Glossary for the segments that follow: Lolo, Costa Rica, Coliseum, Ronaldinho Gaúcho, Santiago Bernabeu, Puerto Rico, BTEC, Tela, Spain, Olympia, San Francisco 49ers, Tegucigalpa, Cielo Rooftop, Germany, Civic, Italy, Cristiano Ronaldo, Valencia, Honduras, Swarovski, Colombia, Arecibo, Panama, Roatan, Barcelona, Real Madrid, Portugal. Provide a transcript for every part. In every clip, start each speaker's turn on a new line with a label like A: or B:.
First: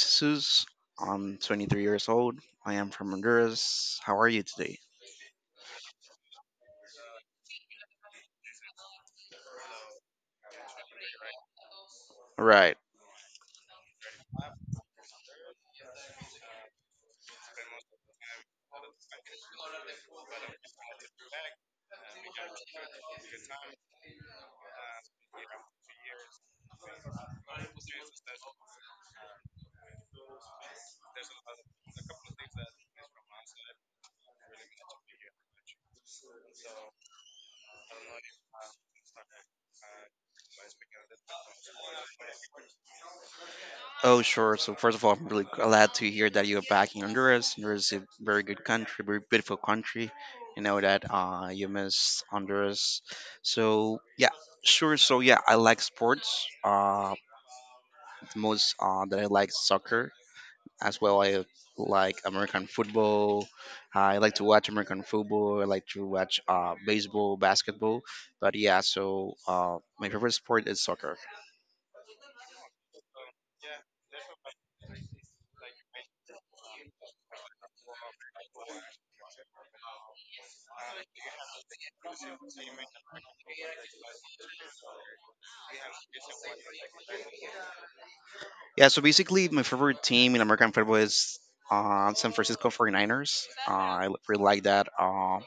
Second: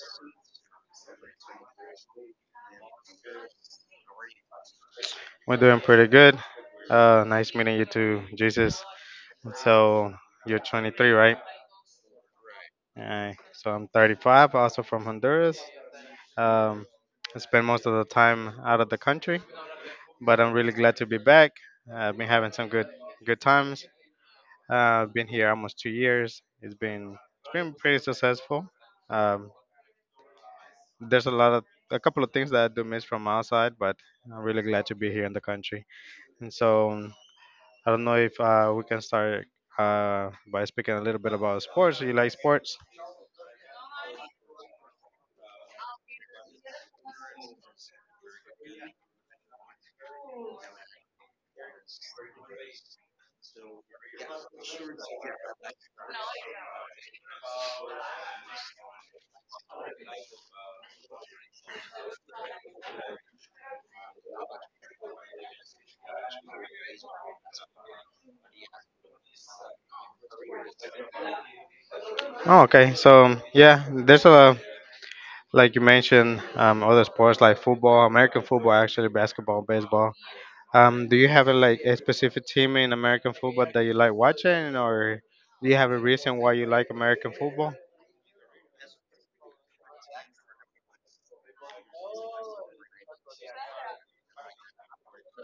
A: Jesus. I'm 23 years old. I am from Honduras. How are you today?
B: we're doing pretty good. Nice meeting you too, Jesus. So you're 23, right?
A: Right.
B: So I'm 35, also from Honduras. Um, I spend most of the time out of the country, but I'm really glad to be back. I've been having some good times. I've been here almost 2 years. It's been pretty successful. Um, there's a couple of things that I do miss from outside, but I'm really glad to be here in the country. And so I don't know if we can start by speaking a little bit about sports. You like sports?
A: Oh, sure. So, first of all, I'm really glad to hear that you're back in Honduras. Honduras is a very good country, very beautiful country. You know that you miss Honduras. So, yeah, sure. So, yeah, I like sports. The most that I like is soccer. As well, I like American football. I like to watch American football. I like to watch baseball, basketball. But yeah, so my favorite sport is soccer.
B: Oh, okay. So yeah, there's a, like you mentioned other sports like football, American football, actually basketball, baseball. Do you have a, like a specific team in American football that you like watching, or do you have a reason why you like American football?
A: Yeah, so basically, my favorite team in American football is San Francisco 49ers. I really like that.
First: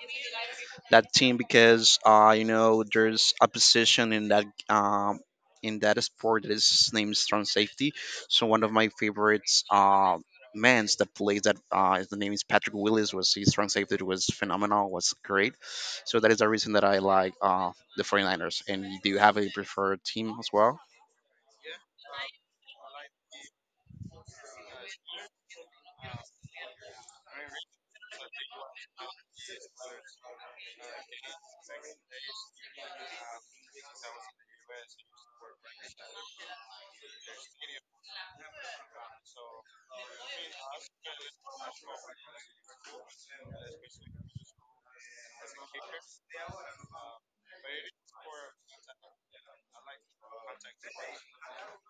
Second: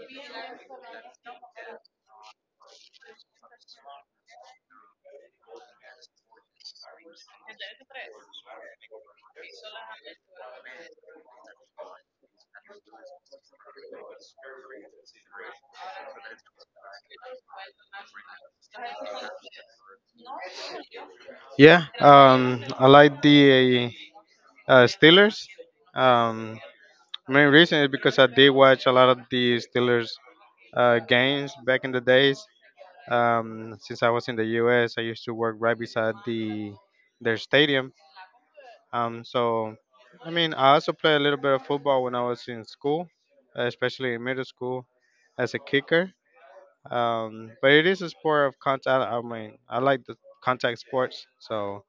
A: That team because you know there's a position in that sport that is named strong safety. So one of my favorites mans that plays that the name is Patrick Willis was his strong safety, was phenomenal, was great. So that is the reason that I like the 49ers. And do you have a preferred team as well?
B: Yeah, I like the Steelers. Um, Main reason is because I did watch a lot of the Steelers games back in the days. Since I was in the U.S., I used to work right beside their stadium. Um, so, I mean, I also played a little bit of football when I was in school, especially in middle school, as a kicker. But it is a sport of contact. I mean, I like the contact sports, so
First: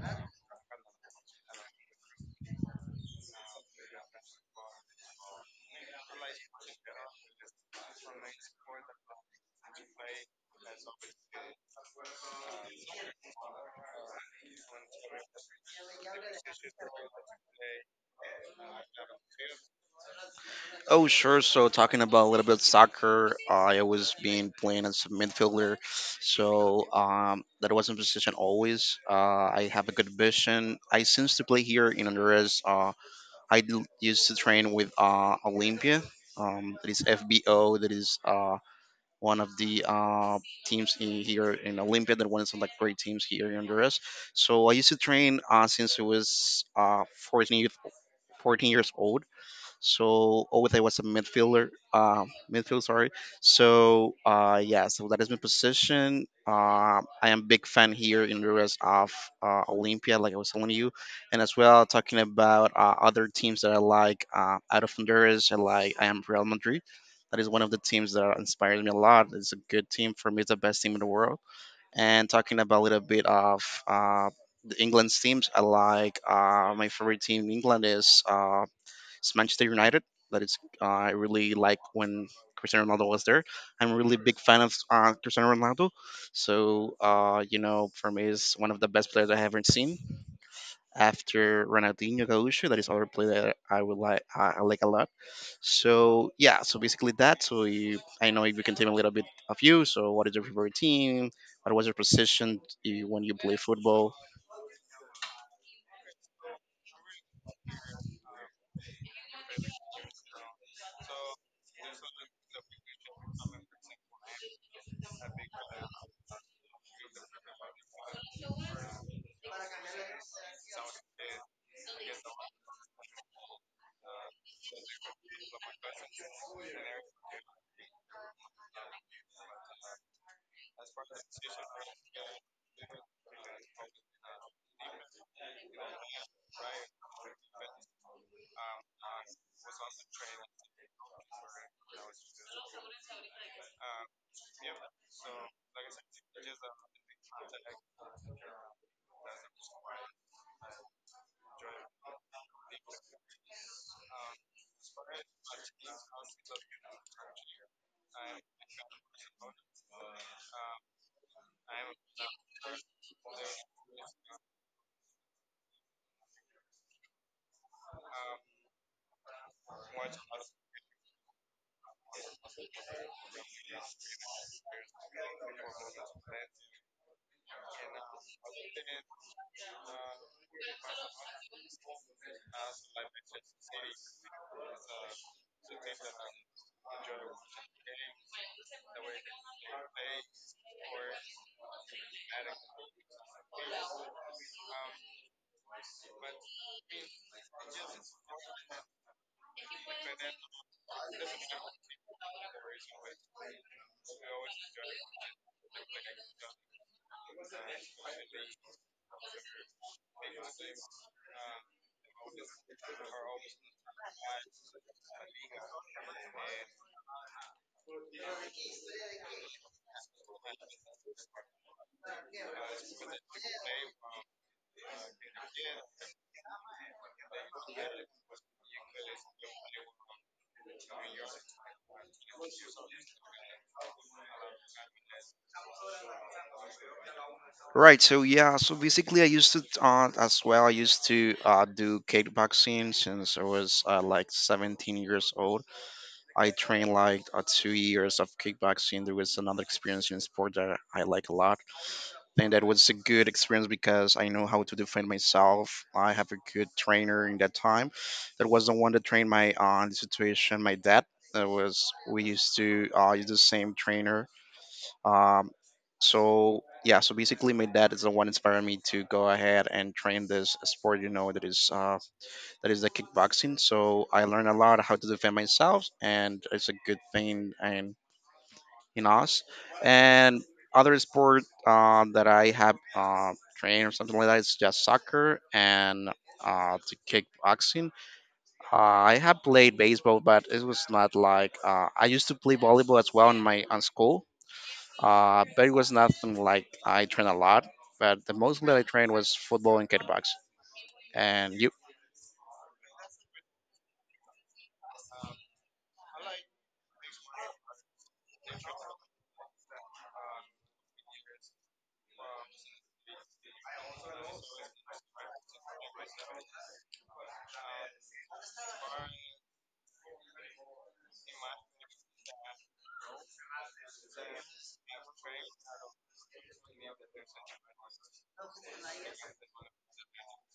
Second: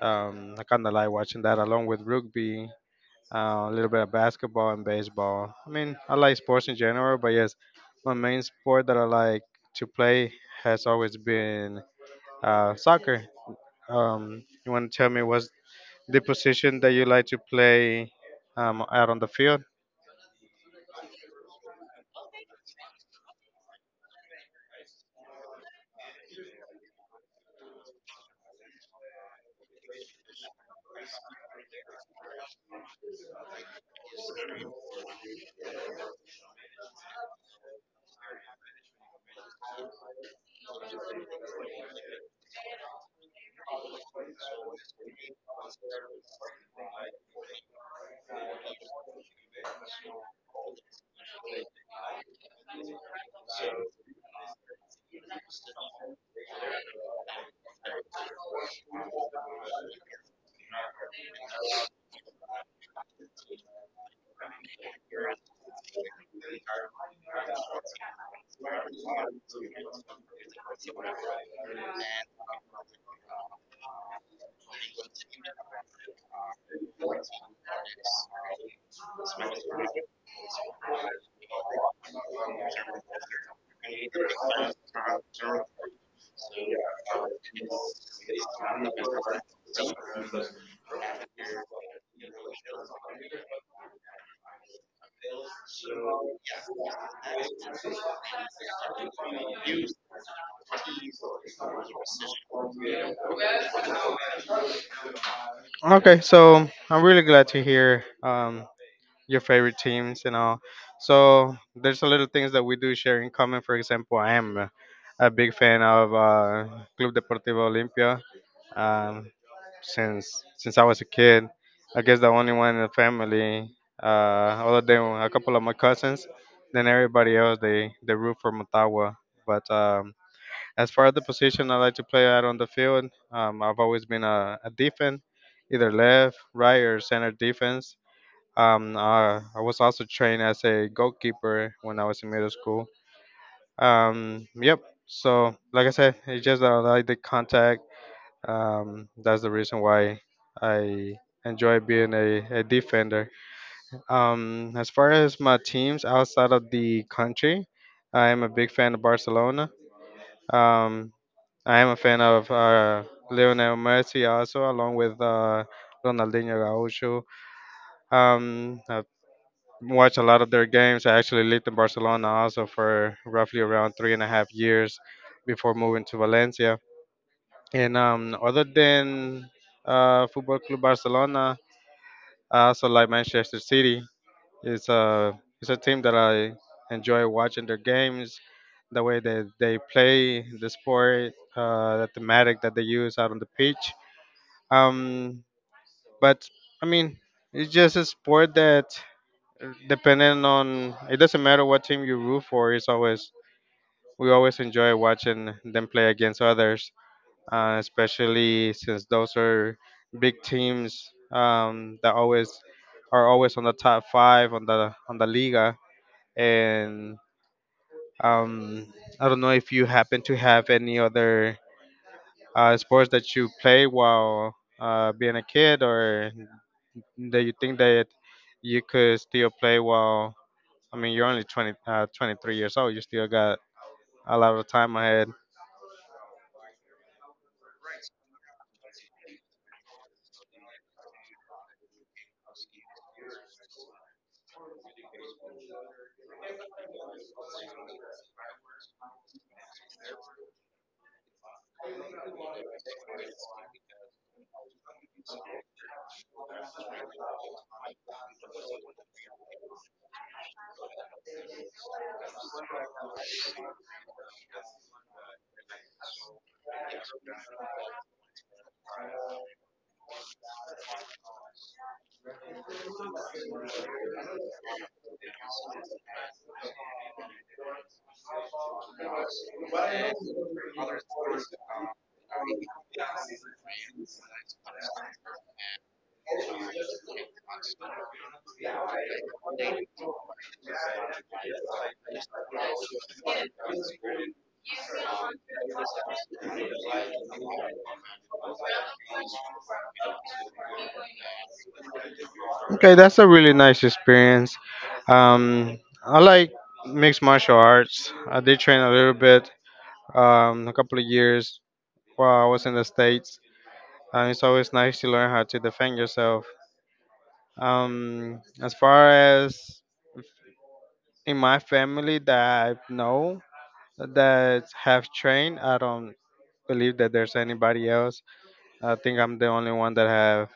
B: I kind of like watching that along with rugby, a little bit of basketball and baseball. I mean, I like sports in general, but yes, my main sport that I like to play has always been soccer. You want to tell me what's the position that you like to play out on the field?
A: Oh, sure. So, talking about a little bit of soccer, I always been playing as a midfielder. So, that was my position always. I have a good vision. I seems to play here in Honduras. I do, used to train with Olympia. That is FBO. That is one of the teams in, here in Olympia. That one of some like great teams here in Honduras. So I used to train since I was 14, years- 14 years old. So always I was a midfielder, midfield, sorry. So yeah, so that is my position. I am big fan here in the rest of Olympia, like I was telling you, and as well talking about other teams that I like out of Honduras. I am Real Madrid. That is one of the teams that inspires me a lot. It's a good team for me. It's the best team in the world. And talking about a little bit of the England's teams, I like my favorite team in England is it's Manchester United. That is, I really like when Cristiano Ronaldo was there. I'm a really big fan of Cristiano Ronaldo. So, you know, for me, is one of the best players I haven't seen after Ronaldinho Gaúcho. That is other player that I would like. I like a lot. So yeah, so basically that. So you, I know if you can tell me a little bit of you. So what is your favorite team? What was your position when you play football?
B: Okay, so I'm really glad to hear your favorite teams and all. So there's a little things that we do share in common. For example, I am a big fan of Club Deportivo Olimpia. Um, since I was a kid. I guess the only one in the family, other than a couple of my cousins. Then everybody else, they root for Motagua. But as far as the position I like to play out on the field, I've always been a defense, either left, right, or center defense. I was also trained as a goalkeeper when I was in middle school. Yep. So, like I said, it's just that I like the contact, that's the reason why I enjoy being a defender. As far as my teams outside of the country, I am a big fan of Barcelona. Um, I am a fan of Lionel Messi also, along with Ronaldinho Gaúcho. I've watched a lot of their games. I actually lived in Barcelona also for roughly around 3.5 years before moving to Valencia. And other than Football Club Barcelona, I also like Manchester City. It's a team that I enjoy watching their games, the way that they play the sport, the thematic that they use out on the pitch. Um, but I mean, it's just a sport that, depending on, it doesn't matter what team you root for. It's always, we always enjoy watching them play against others, especially since those are big teams that always are always on the top five on the Liga. And um, I don't know if you happen to have any other sports that you play while being a kid, or that you think that you could still play while. I mean, you're only 20, 23 years old. You still got a lot of time ahead.
A: Right. So yeah. So basically, I used to as well. I used to do kickboxing since I was like 17 years old. I trained like 2 years of kickboxing. There was another experience in sport that I like a lot, and that was a good experience because I know how to defend myself. I have a good trainer in that time. That was the one that trained my the situation. My dad. That was we used to use the same trainer. um, so yeah, so basically, my dad is the one inspiring me to go ahead and train this sport. You know that is the kickboxing. So I learned a lot how to defend myself, and it's a good thing in us. And other sport that I have trained or something like that is just soccer and to kickboxing. Uh, I have played baseball, but it was not like I used to play volleyball as well in my on school, but it was nothing like I trained a lot, but the most that I trained was football and kickbox. And you?
B: Okay, that's a really nice experience. Um, I like mixed martial arts. I did train a little bit, a couple of years while I was in the States. It's always nice to learn how to defend yourself. As far as in my family that I know that have trained, I don't believe that there's anybody else. I think I'm the only one that have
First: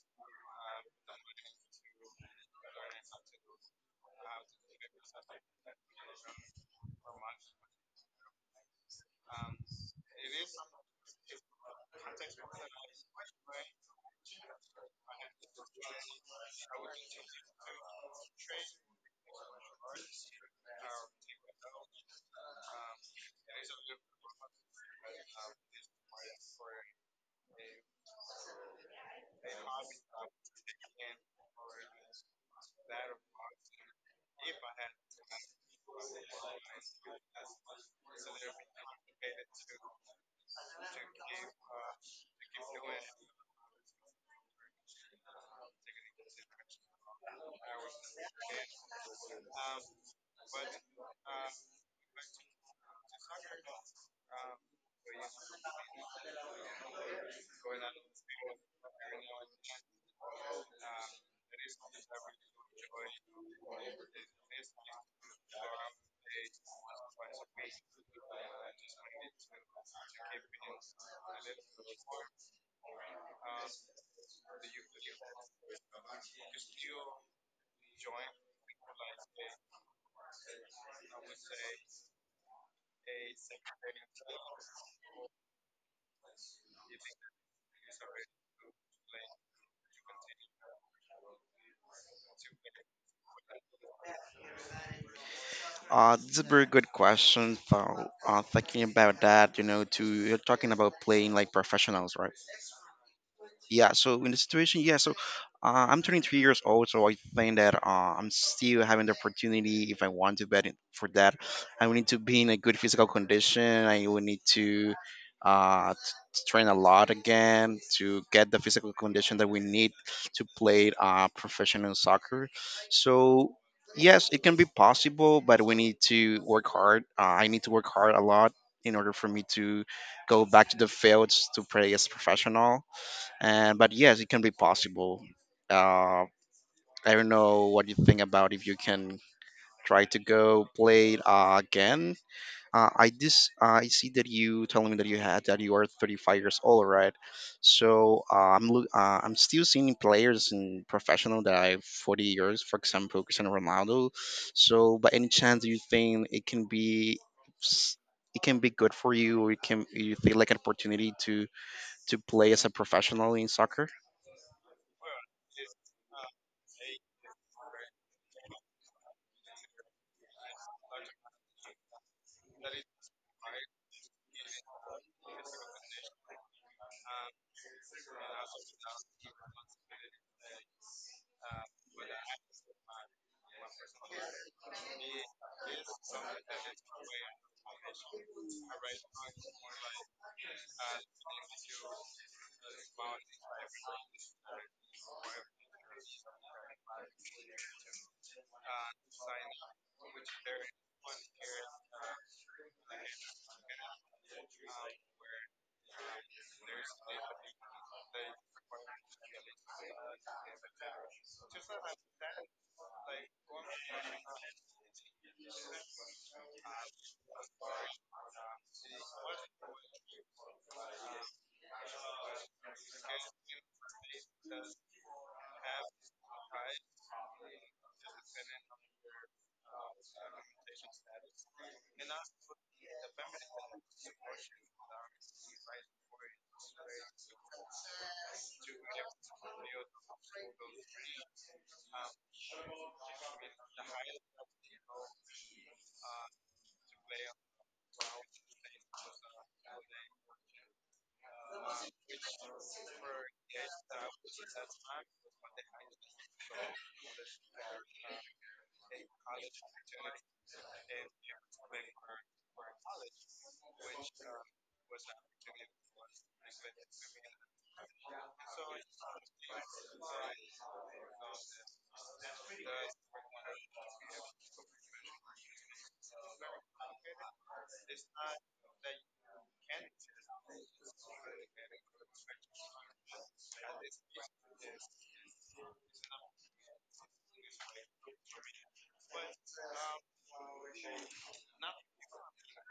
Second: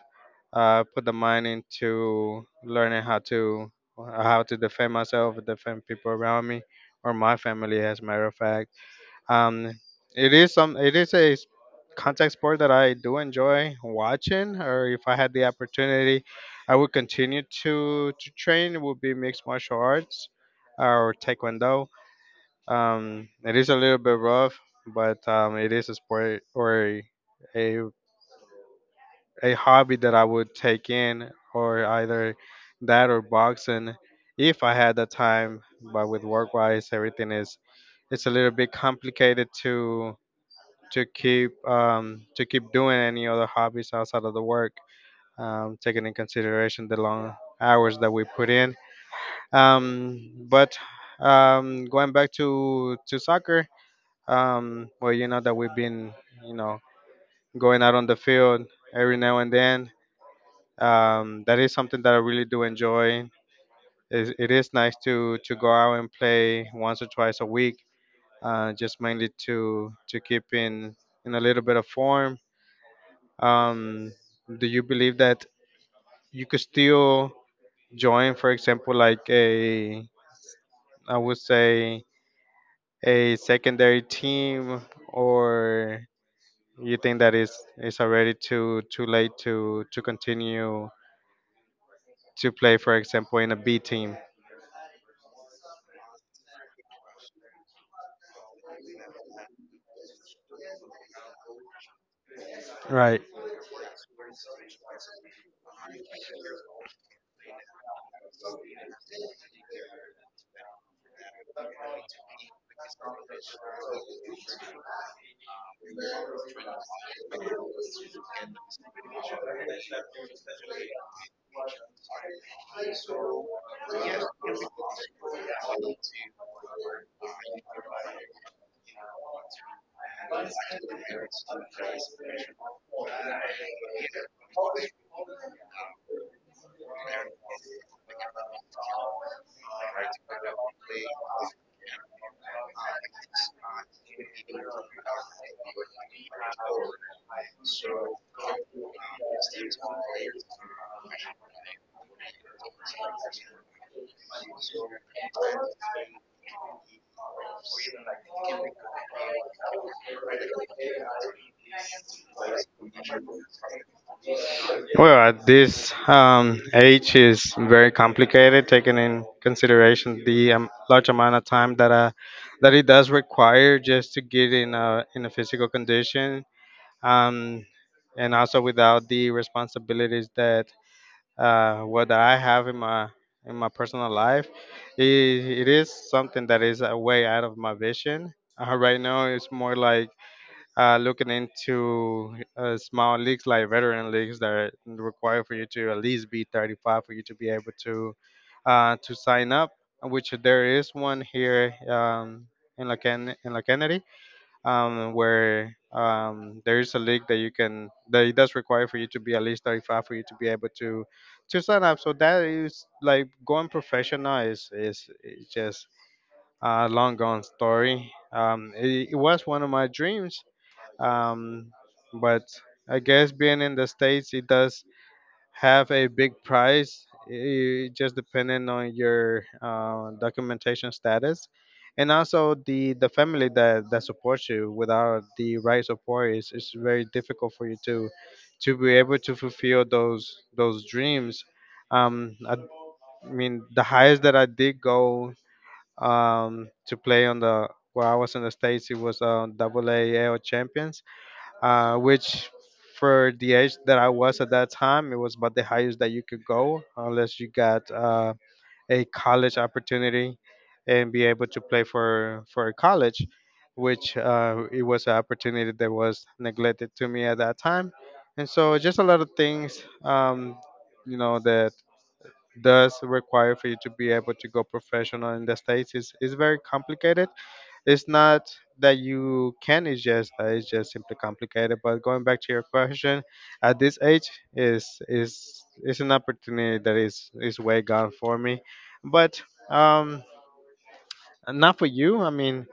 B: put the mind into learning how to, defend myself, defend people around me, or my family, as a matter of fact. Um, it is some it is a s- Contact sport that I do enjoy watching, or if I had the opportunity, I would continue to train. It would be mixed martial arts or taekwondo. It is a little bit rough, but it is a sport or a a hobby that I would take in, or either that or boxing, if I had the time. But with work wise, everything is, it's a little bit complicated to keep, to keep doing any other hobbies outside of the work, taking in consideration the long hours that we put in. But Going back to soccer, well, that we've been, you know going out on the field every now and then. That is something that I really do enjoy. It is nice to go out and play once or twice a week, just mainly to keep in a little bit of form. Um, do you believe that you could still join, for example, like a, I would say, a secondary team, or you think that is, it's already too late to continue to play, for example, in a B team?
A: It's a very good question. So, thinking about that, you know, to you're talking about playing like professionals, right?
B: Right.
A: Yeah, so in the situation, yeah, so I'm turning 3 years old, so I think that I'm still having the opportunity. If I want to bet it for that, I will need to be in a good physical condition. I will need to uh, t- to train a lot again to get the physical condition that we need to play professional soccer. So yes, it can be possible, but we need to work hard. I need to work hard a lot in order for me to go back to the fields to play as professional. And but yes, it can be possible. uh, I don't know what you think about if you can try to go play it again. I This I see that you telling me that you had that you are 35 years old, right? So I'm still seeing players in professional that are 40 years, for example Cristiano Ronaldo. So by any chance do you think it can be s- it can be good for you, or it can you feel like an opportunity to play as a professional in soccer?
B: Well, at this age is very complicated, taking in consideration the large amount of time that that it does require just to get in a, in a physical condition, um, and also without the responsibilities that what that I have in my, in my personal life, it is something that is way out of my vision. Right now, it's more like looking into small leagues like veteran leagues that are require for you to at least be 35 for you to be able to sign up, which there is one here in La Kennedy, where there is a league that you can, that it does require for you to be at least 35 for you to be able to sign up. So that is like going professional is, is just a long gone story. It was one of my dreams, um, but I guess being in the states it does have a big price. It just depending on your documentation status, and also the family that supports you. Without the right support, it's very difficult for you to be able to fulfill those dreams. Um, I, I mean, the highest that I did go to play on, the where I was in the states, it was double A AL champions, which for the age that I was at that time, it was about the highest that you could go unless you got a college opportunity and be able to play for a college, which it was an opportunity that was neglected to me at that time, and so just a lot of things, you know, that does require for you to be able to go professional in the states is very complicated. It's not that you can. It's just that, it's just simply complicated. But going back to your question, at this age, is, is an opportunity that is way gone for me. But um, not for you. I mean,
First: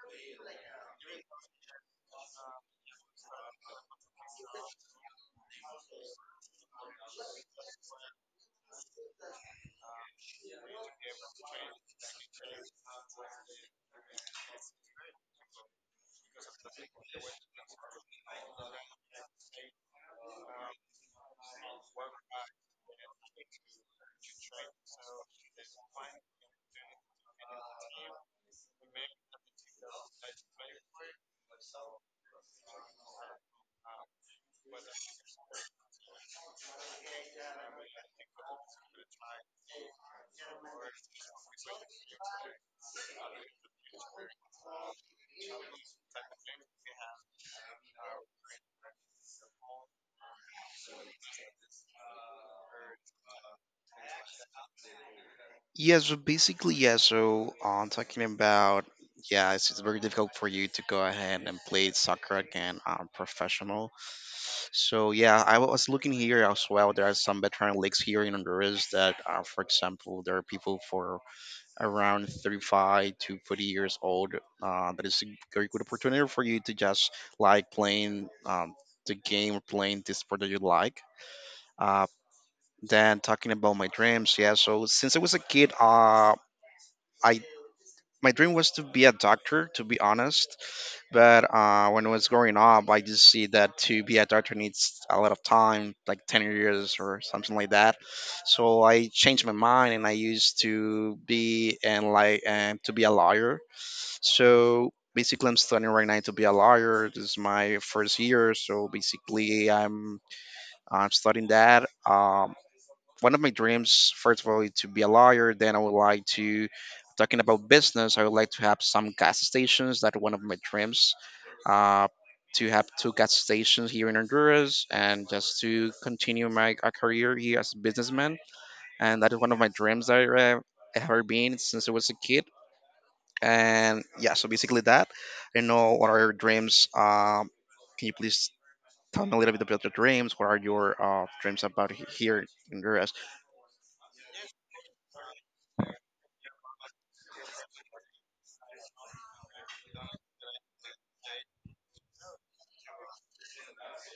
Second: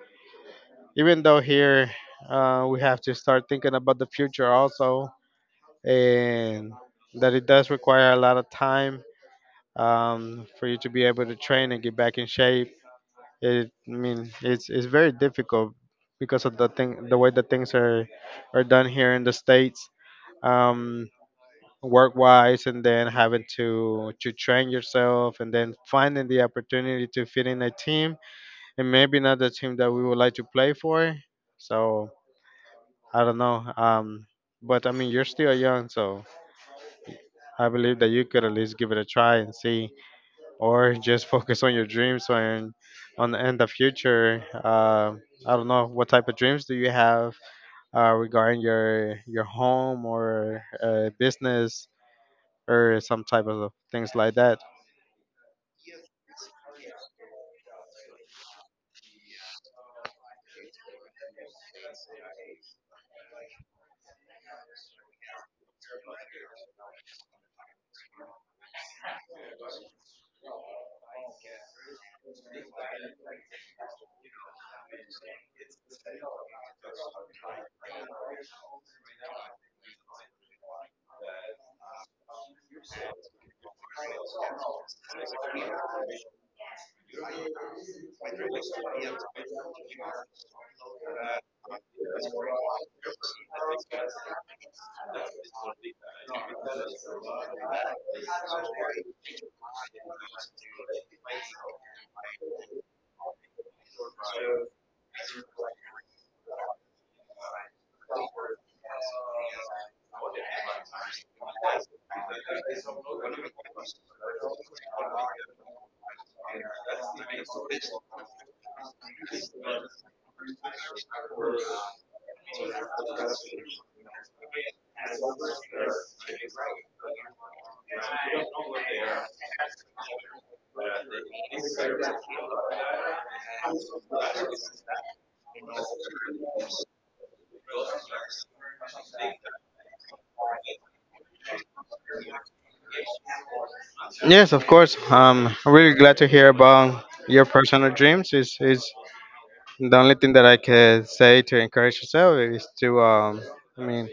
B: even though here we have to start thinking about the future also, and that it does require a lot of time for you to be able to train and get back in shape. I mean, it's very difficult because of the thing, the way that things are done here in the states, um, work wise, and then having to train yourself, and then finding the opportunity to fit in a team, and maybe not the team that we would like to play for. So I don't know. But I mean, you're still young, so I believe that you could at least give it a try and see, or just focus on your dreams and on the end of future. I don't know what type of dreams do you have regarding your home or business or some type of things like that.
A: Yeah, so basically, yeah, so talking about, yeah, it's very difficult for you to go ahead and play soccer again professional. So, yeah, I was looking here as well. There are some veteran leagues here in Honduras that, for example, there are people for around 35 to 40 years old. That is a very good opportunity for you to just like playing the game or playing the sport that you like. Uh, then talking about my dreams, yeah, so since I was a kid, I my dream was to be a doctor, to be honest. But when I was growing up, I just see that to be a doctor needs a lot of time, like 10 years or something like that. So I changed my mind and I used to be and like and to be a lawyer. So basically, I'm studying right now to be a lawyer. This is my first year, so basically, I'm studying that. One of my dreams, first of all, is to be a lawyer. Then I would like to, talking about business, I would like to have some gas stations. That one of my dreams, uh, to have two gas stations here in Honduras and just to continue my career here as a businessman. And that is one of my dreams that I have ever been since I was a kid. And yeah, so basically that. I know what are your dreams. Can you please tell me a little bit about your dreams? What are your dreams about here in Honduras?
B: Yes, of course. I'm really glad to hear about your personal dreams. Is the only thing that I can say to encourage yourself is to, I mean,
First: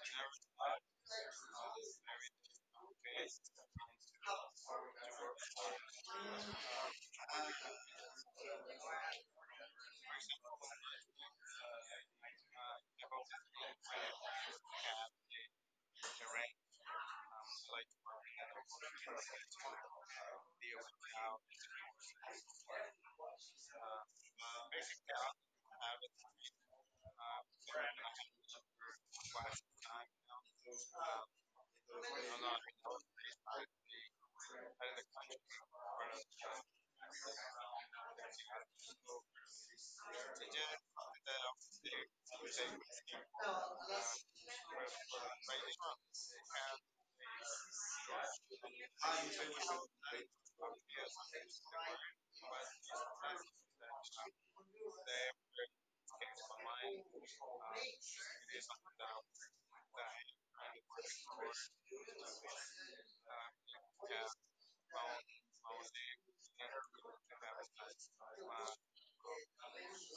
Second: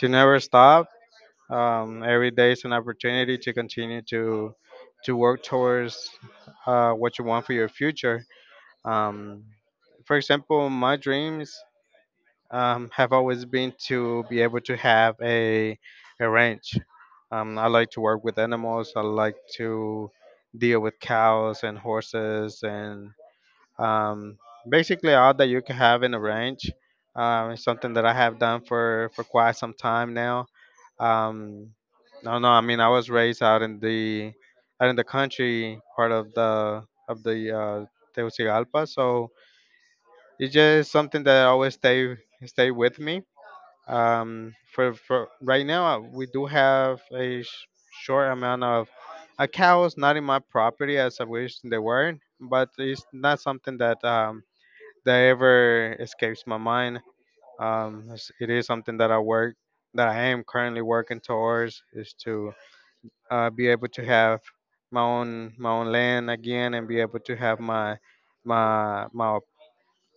B: to never stop. Every day is an opportunity to continue to work towards what you want for your future. Um, for example, my dreams have always been to be able to have a ranch. I like to work with animals. I like to deal with cows and horses and um, basically all that you can have in a ranch. It's something that I have done for quite some time now. Um, no, no, I mean, I was raised out in the country part of the of the Tegucigalpa, so it's just something that always stay with me. For right now, we do have a short amount of cows, not in my property as I wish they were, but it's not something that that ever escapes my mind. It's- it is something that I work, that I am currently working towards, is to be able to have my own land again and be able to have my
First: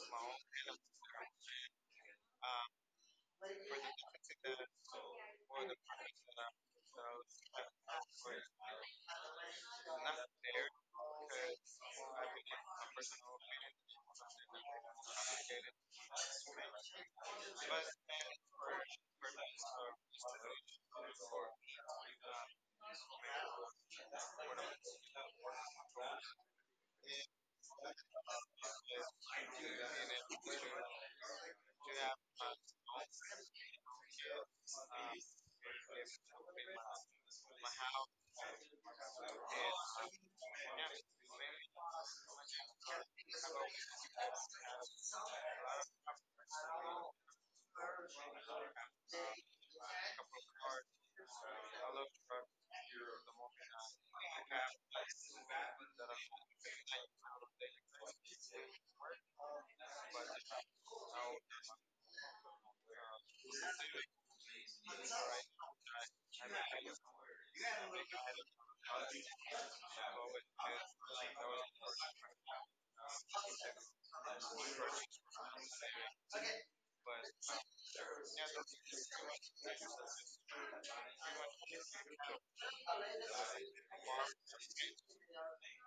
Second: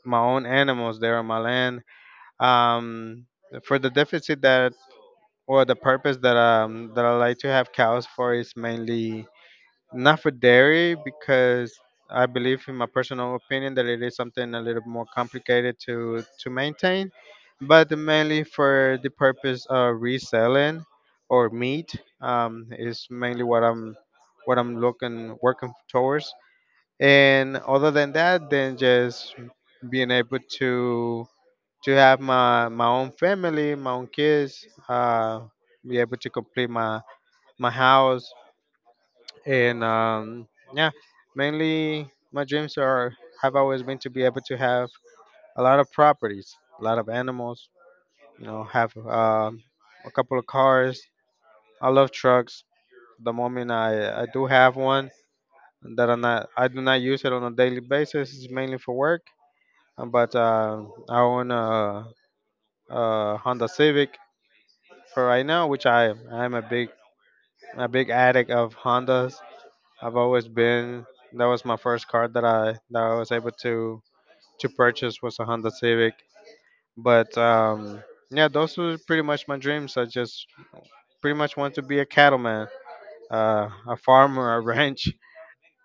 B: my own animals there on my land. Um, for the deficit that or the purpose that that I like to have cows for is mainly not for dairy because I believe, in my personal opinion, that it is something a little more complicated to maintain, but mainly for the purpose of reselling or meat is mainly what I'm looking working towards. And other than that, then just being able to have my own family, my own kids, be able to complete my house, and yeah, mainly my dreams are have always been to be able to have a lot of properties, a lot of animals. Have a couple of cars. I love trucks. The moment I do have one that I do not use it on a daily basis. It's mainly for work. But I own a Honda Civic for right now, which I'm a big addict of Hondas. I've always been. That was my first car that I was able to purchase was a Honda Civic. But Yeah, those were pretty much my dreams. I just pretty much want to be a cattleman, a farmer, a ranch.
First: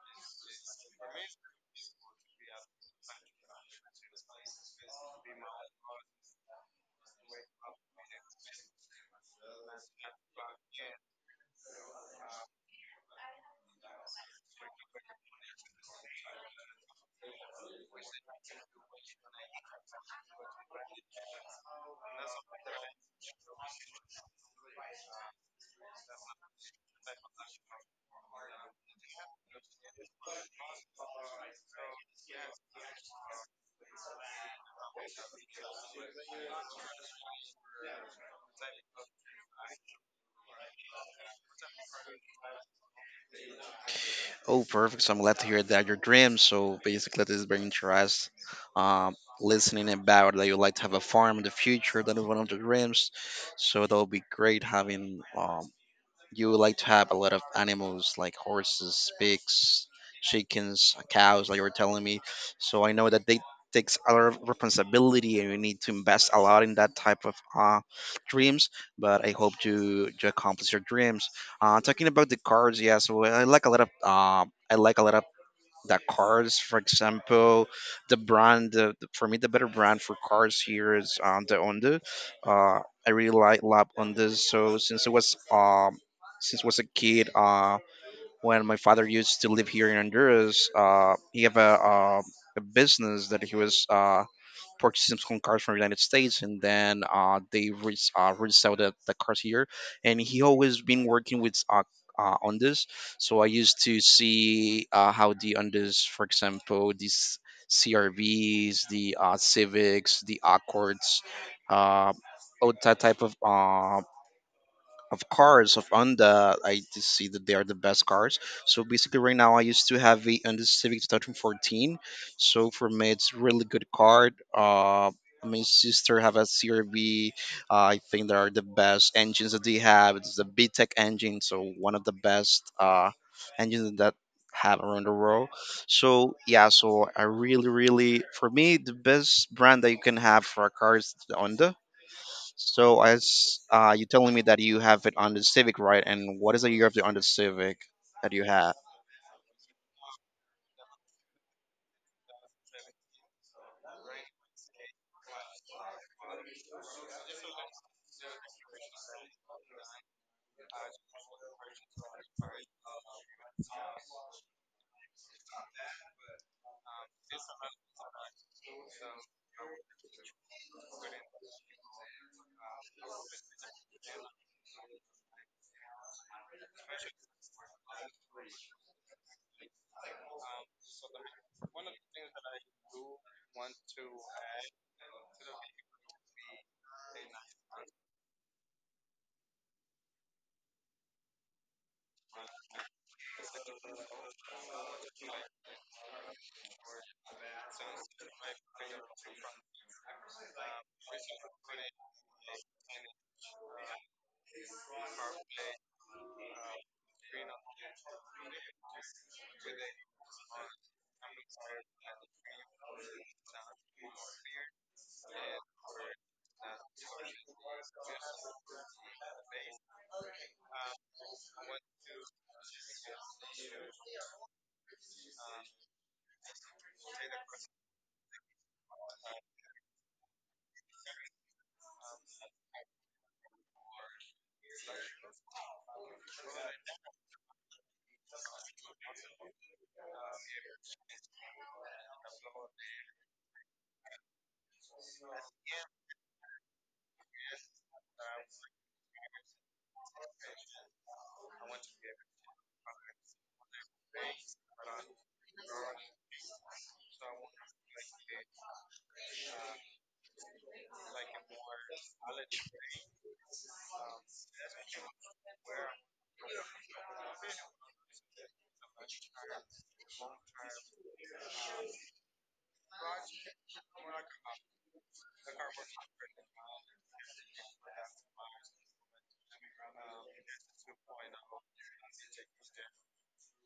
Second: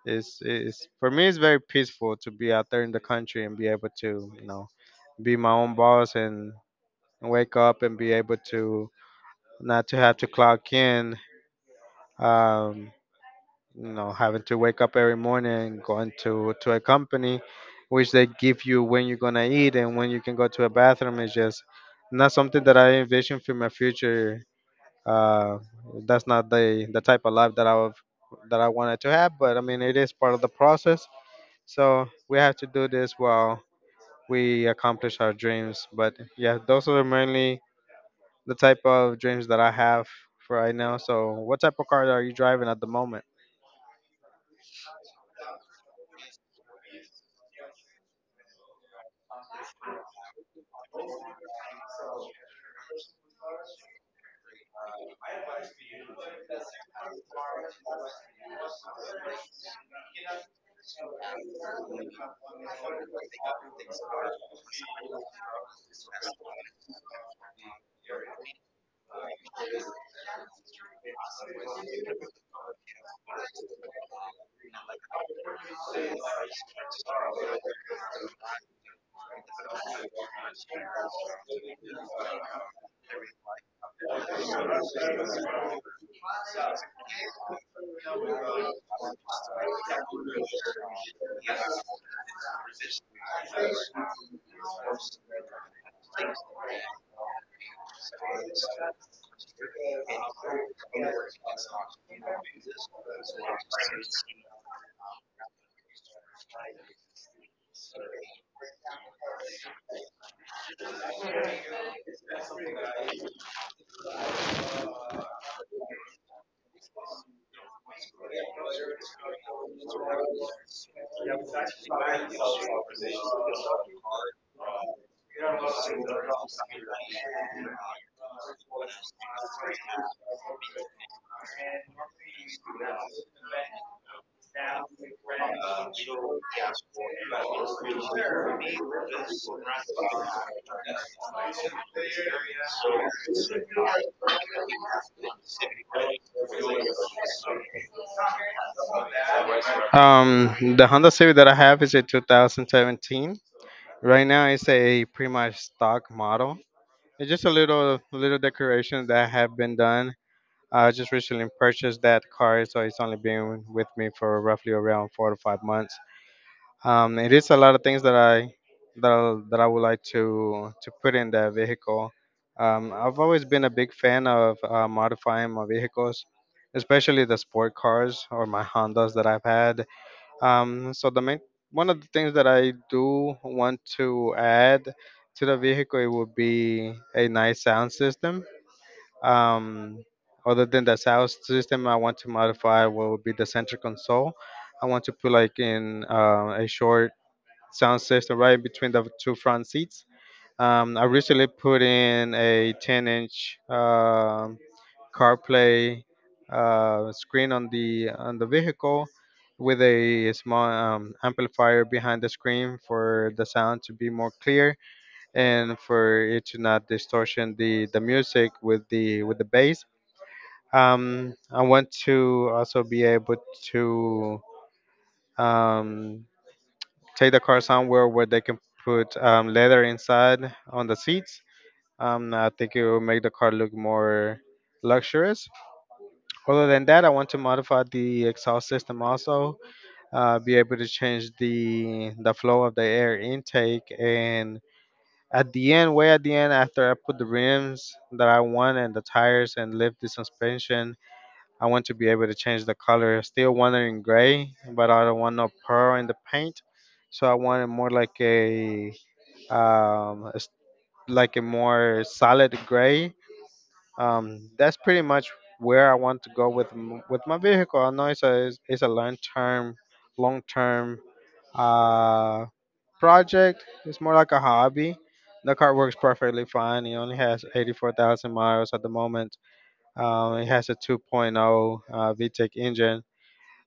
B: Is For me, it's very peaceful to be out there in the country and be able to, you know, be my own boss and wake up and be able to not to have to clock in. Um, you know, having to wake up every morning going to a company which they give you when you're gonna eat and when you can go to a bathroom is just not something that I envision for my future. uh that's not the type of life that I would that I wanted to have, but I mean, it is part of the process, so we have to do this while we accomplish our dreams. But yeah, those are mainly the type of dreams that I have for right now. So what type of car are you driving at the moment?
A: Oh, perfect. So I'm glad to hear that your dream. So basically, this is very interesting. Um, Listening about that you like to have a farm in the future. That is one of the dreams. So that will be great having, you would like to have a lot of animals like horses, pigs, chickens, cows, like you were telling me. So I know that they takes a lot of responsibility and you need to invest a lot in that type of dreams, but I hope you accomplish your dreams. Talking about the cards, yeah. So I like a lot of the cars. For example, the brand, for me the better brand for cars here is the Honda. uh, I really like love Hondas. Since I was a kid, when my father used to live here in Honduras, he have uh, a business that he was purchase some cars from the United States, and then they resell the cars here. And he always been working with on this. So I used to see how the on this, for example, these CRVs, the Civics, the Accords, uh, all that type of cars of Honda. I just see that they are the best cars. So basically, right now I used to have a Honda Civic 2014. So for me, it's really good car. My sister have a CRV. I think they are the best engines that they have. It's the BTEC engine, so one of the best engines that have around the world. So yeah, so I really, really, for me the best brand that you can have for a car is the Honda. So as you telling me that you have it on the Civic, right? And what is the year of the on the Civic that you have?
B: The Honda Civic that I have is a 2017. Right now, it's a pretty much stock model. It's just a little decorations that have been done. I just recently purchased that car, so it's only been with me for roughly around four to five months. It is a lot of things that that I would like to put in that vehicle. I've always been a big fan of modifying my vehicles, especially the sport cars or my Hondas that I've had. So the main One of the things that I do want to add to the vehicle, it would be a nice sound system. Um, Other than the sound system, I want to modify what would be the center console. I want to put like in a short sound system right between the two front seats. I recently put in a 10-inch CarPlay screen on the vehicle with a small amplifier behind the screen for the sound to be more clear and for it to not distortion the music with the bass. I want to also be able to um, take the car somewhere where they can put leather inside on the seats. I think it will make the car look more luxurious. Other than that, I want to modify the exhaust system also, be able to change the flow of the air intake, and at the end, way at the end, after I put the rims that I want and the tires and lift the suspension, I want to be able to change the color. Still want it in gray, but I don't want no pearl in the paint, so I want it more like a um, s- like a more solid gray. That's pretty much where I want to go with my vehicle. I know it's a long term uh, project. It's more like a hobby. The car works perfectly fine. It only has 84,000 miles at the moment. It has a 2.0 VTEC engine.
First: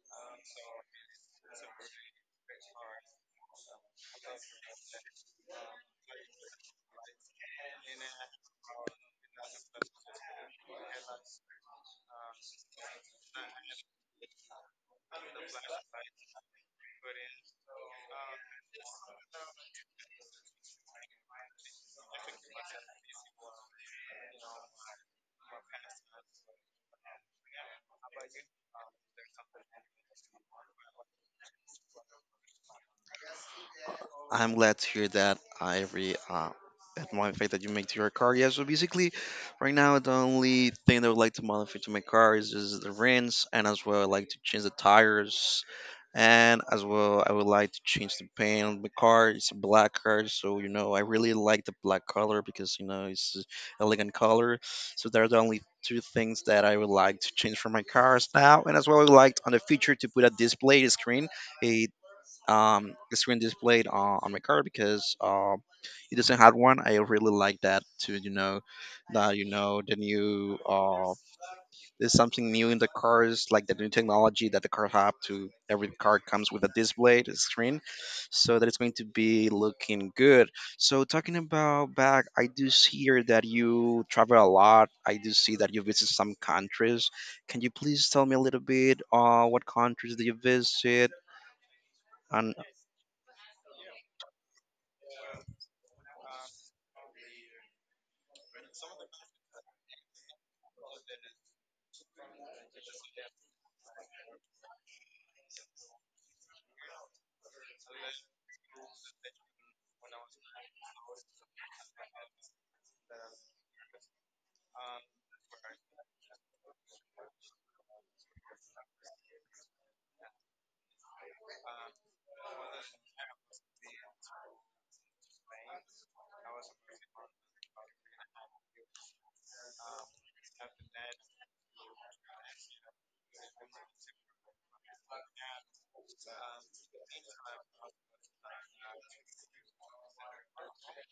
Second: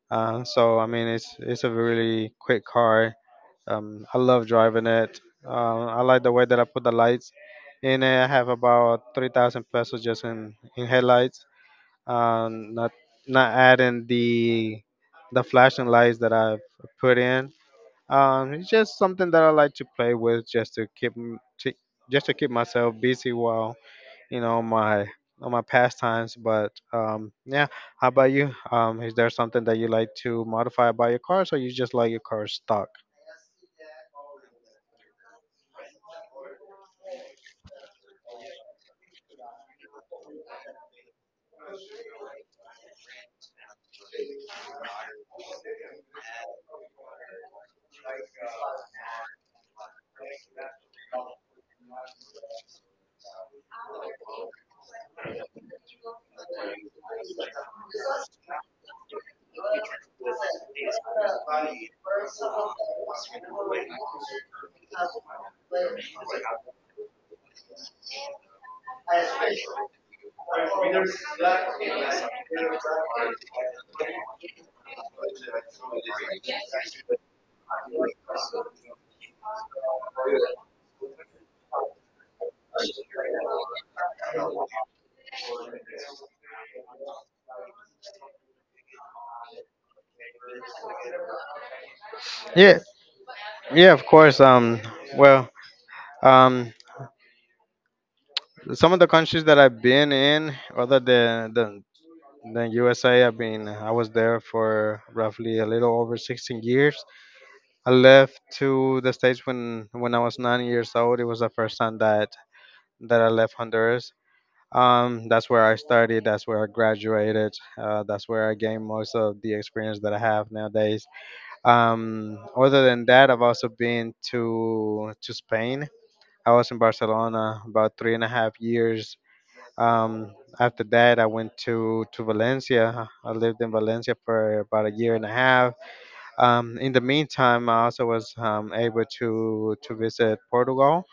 B: So I mean, it's a really quick car. I love driving it. I like the way that I put the lights in it. I have about 3,000 pesos just in headlights, uh, not not adding the flashing lights that I've put in. It's just something that I like to play with, just to keep myself busy while, you know, my on my pastimes. But Yeah, how about you? Is there something that you like to modify about your cars, or you just like your car stock?
A: I'm glad to hear that, Ivory. That modify that you make to your car. Yeah, so basically, right now the only thing that I would like to modify to my car is the rims, and as well I like to change the tires, and as well I would like to change the paint on the car. It's a black car, so I really like the black color because it's a elegant color. So there are the only two things that I would like to change for my cars now, and as well I would like on the future to put a display screen, a screen displayed on my car because it doesn't have one. I really like that to that the new there's something new in the cars like the new technology that the car have to every car comes with a display the screen so that it's going to be looking good. So talking about back, I do see here that you travel a lot. I do see that you visit some countries. Can you please tell me a little bit what countries do you visit? And.
B: Yeah, yeah, of course. Well, um, some of the countries that I've been in, other than the And Then USA, I mean, I was there for roughly a little over 16 years. I left to the States when I was 9 years old. It was the first time that I left Honduras. That's where I studied. That's where I graduated. That's where I gained most of the experience that I have nowadays. Other than that, I've also been to Spain. I was in Barcelona about three and a half years. Um, After that, I went to Valencia. I lived in Valencia for about a year and a half. In the meantime, I also was able to visit Portugal.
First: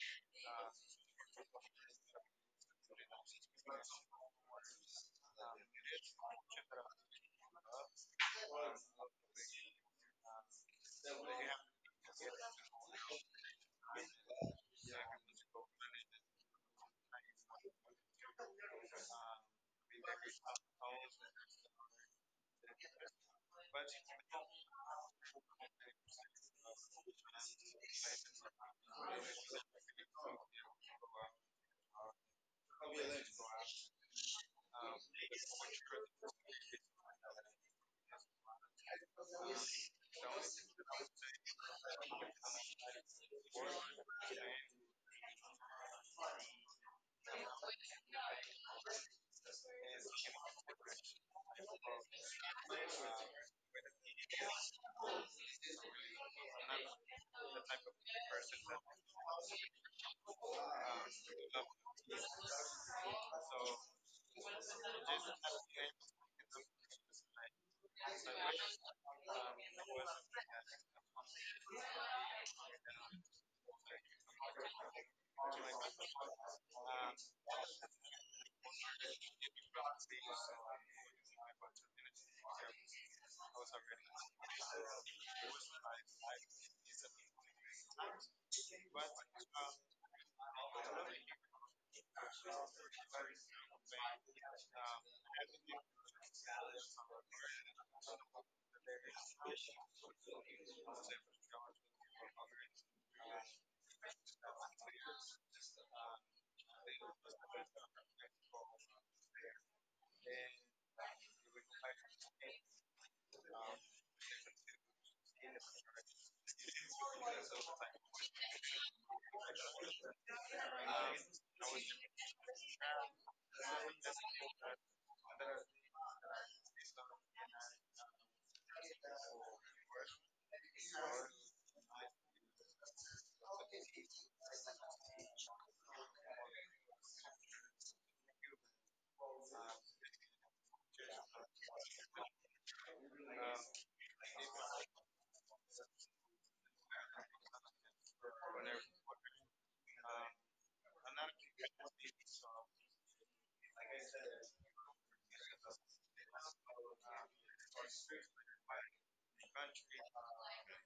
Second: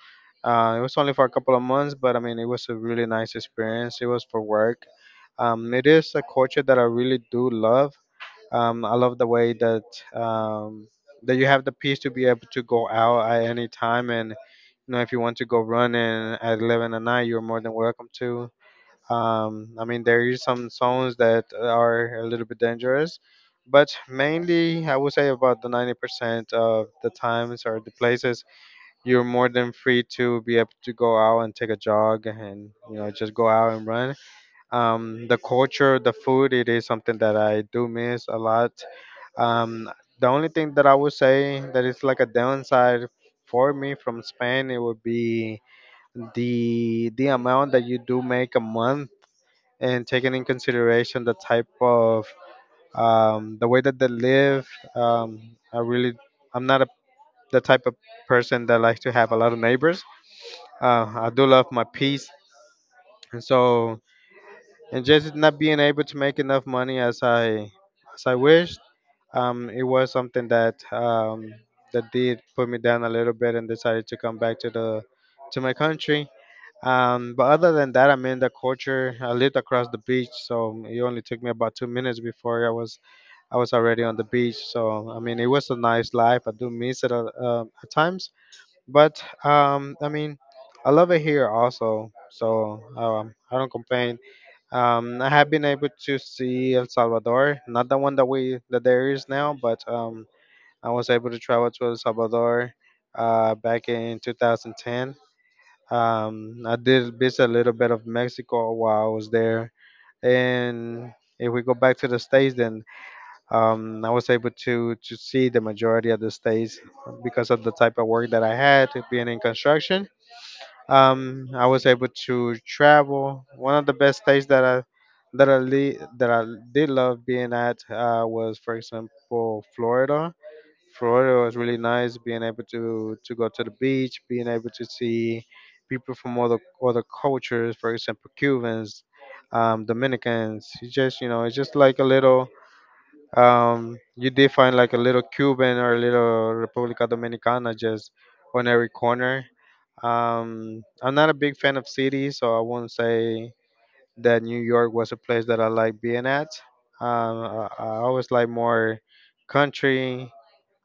B: It was only for a couple of months, but I mean, it was a really nice experience. It was for work. It is a culture that I really do love. I love the way that um, that you have the peace to be able to go out at any time, and you know, if you want to go running at 11 at night, you're more than welcome to. I mean, there is some songs that are a little bit dangerous, but mainly I would say about the 90% of the times or the places you're more than free to be able to go out and take a jog and, you know, just go out and run. The culture, the food, it is something that I do miss a lot. Um, the only thing that I would say that is like a downside for me from Spain, it would be the amount that you do make a month and taking in consideration the type of the way that they live. I really, I'm not a, The type of person that likes to have a lot of neighbors. I do love my peace, and so and just not being able to make enough money as I wish, it was something that that did put me down a little bit and decided to come back to the to my country. But other than that, I mean the culture. I lived across the beach, so it only took me about 2 minutes before I was already on the beach. So I mean it was a nice life. I do miss it, at times, but I mean, I love it here also. So I don't complain. I have been able to see El Salvador, not the one that we that there is now, but I was able to travel to El Salvador back in 2010. I did visit a little bit of Mexico while I was there, and if we go back to the states, then I was able to see the majority of the states because of the type of work that I had being in construction. I was able to travel. One of the best states that I did love being at, was, for example, Florida. Florida was really nice, being able to go to the beach, being able to see people from other cultures, for example, Cubans, Dominicans. It's just it's just like a little. You did find like a little Cuban or a little República Dominicana just on every corner. I'm not a big fan of cities, so I won't say that New York was a place that I like being at. I always like more country.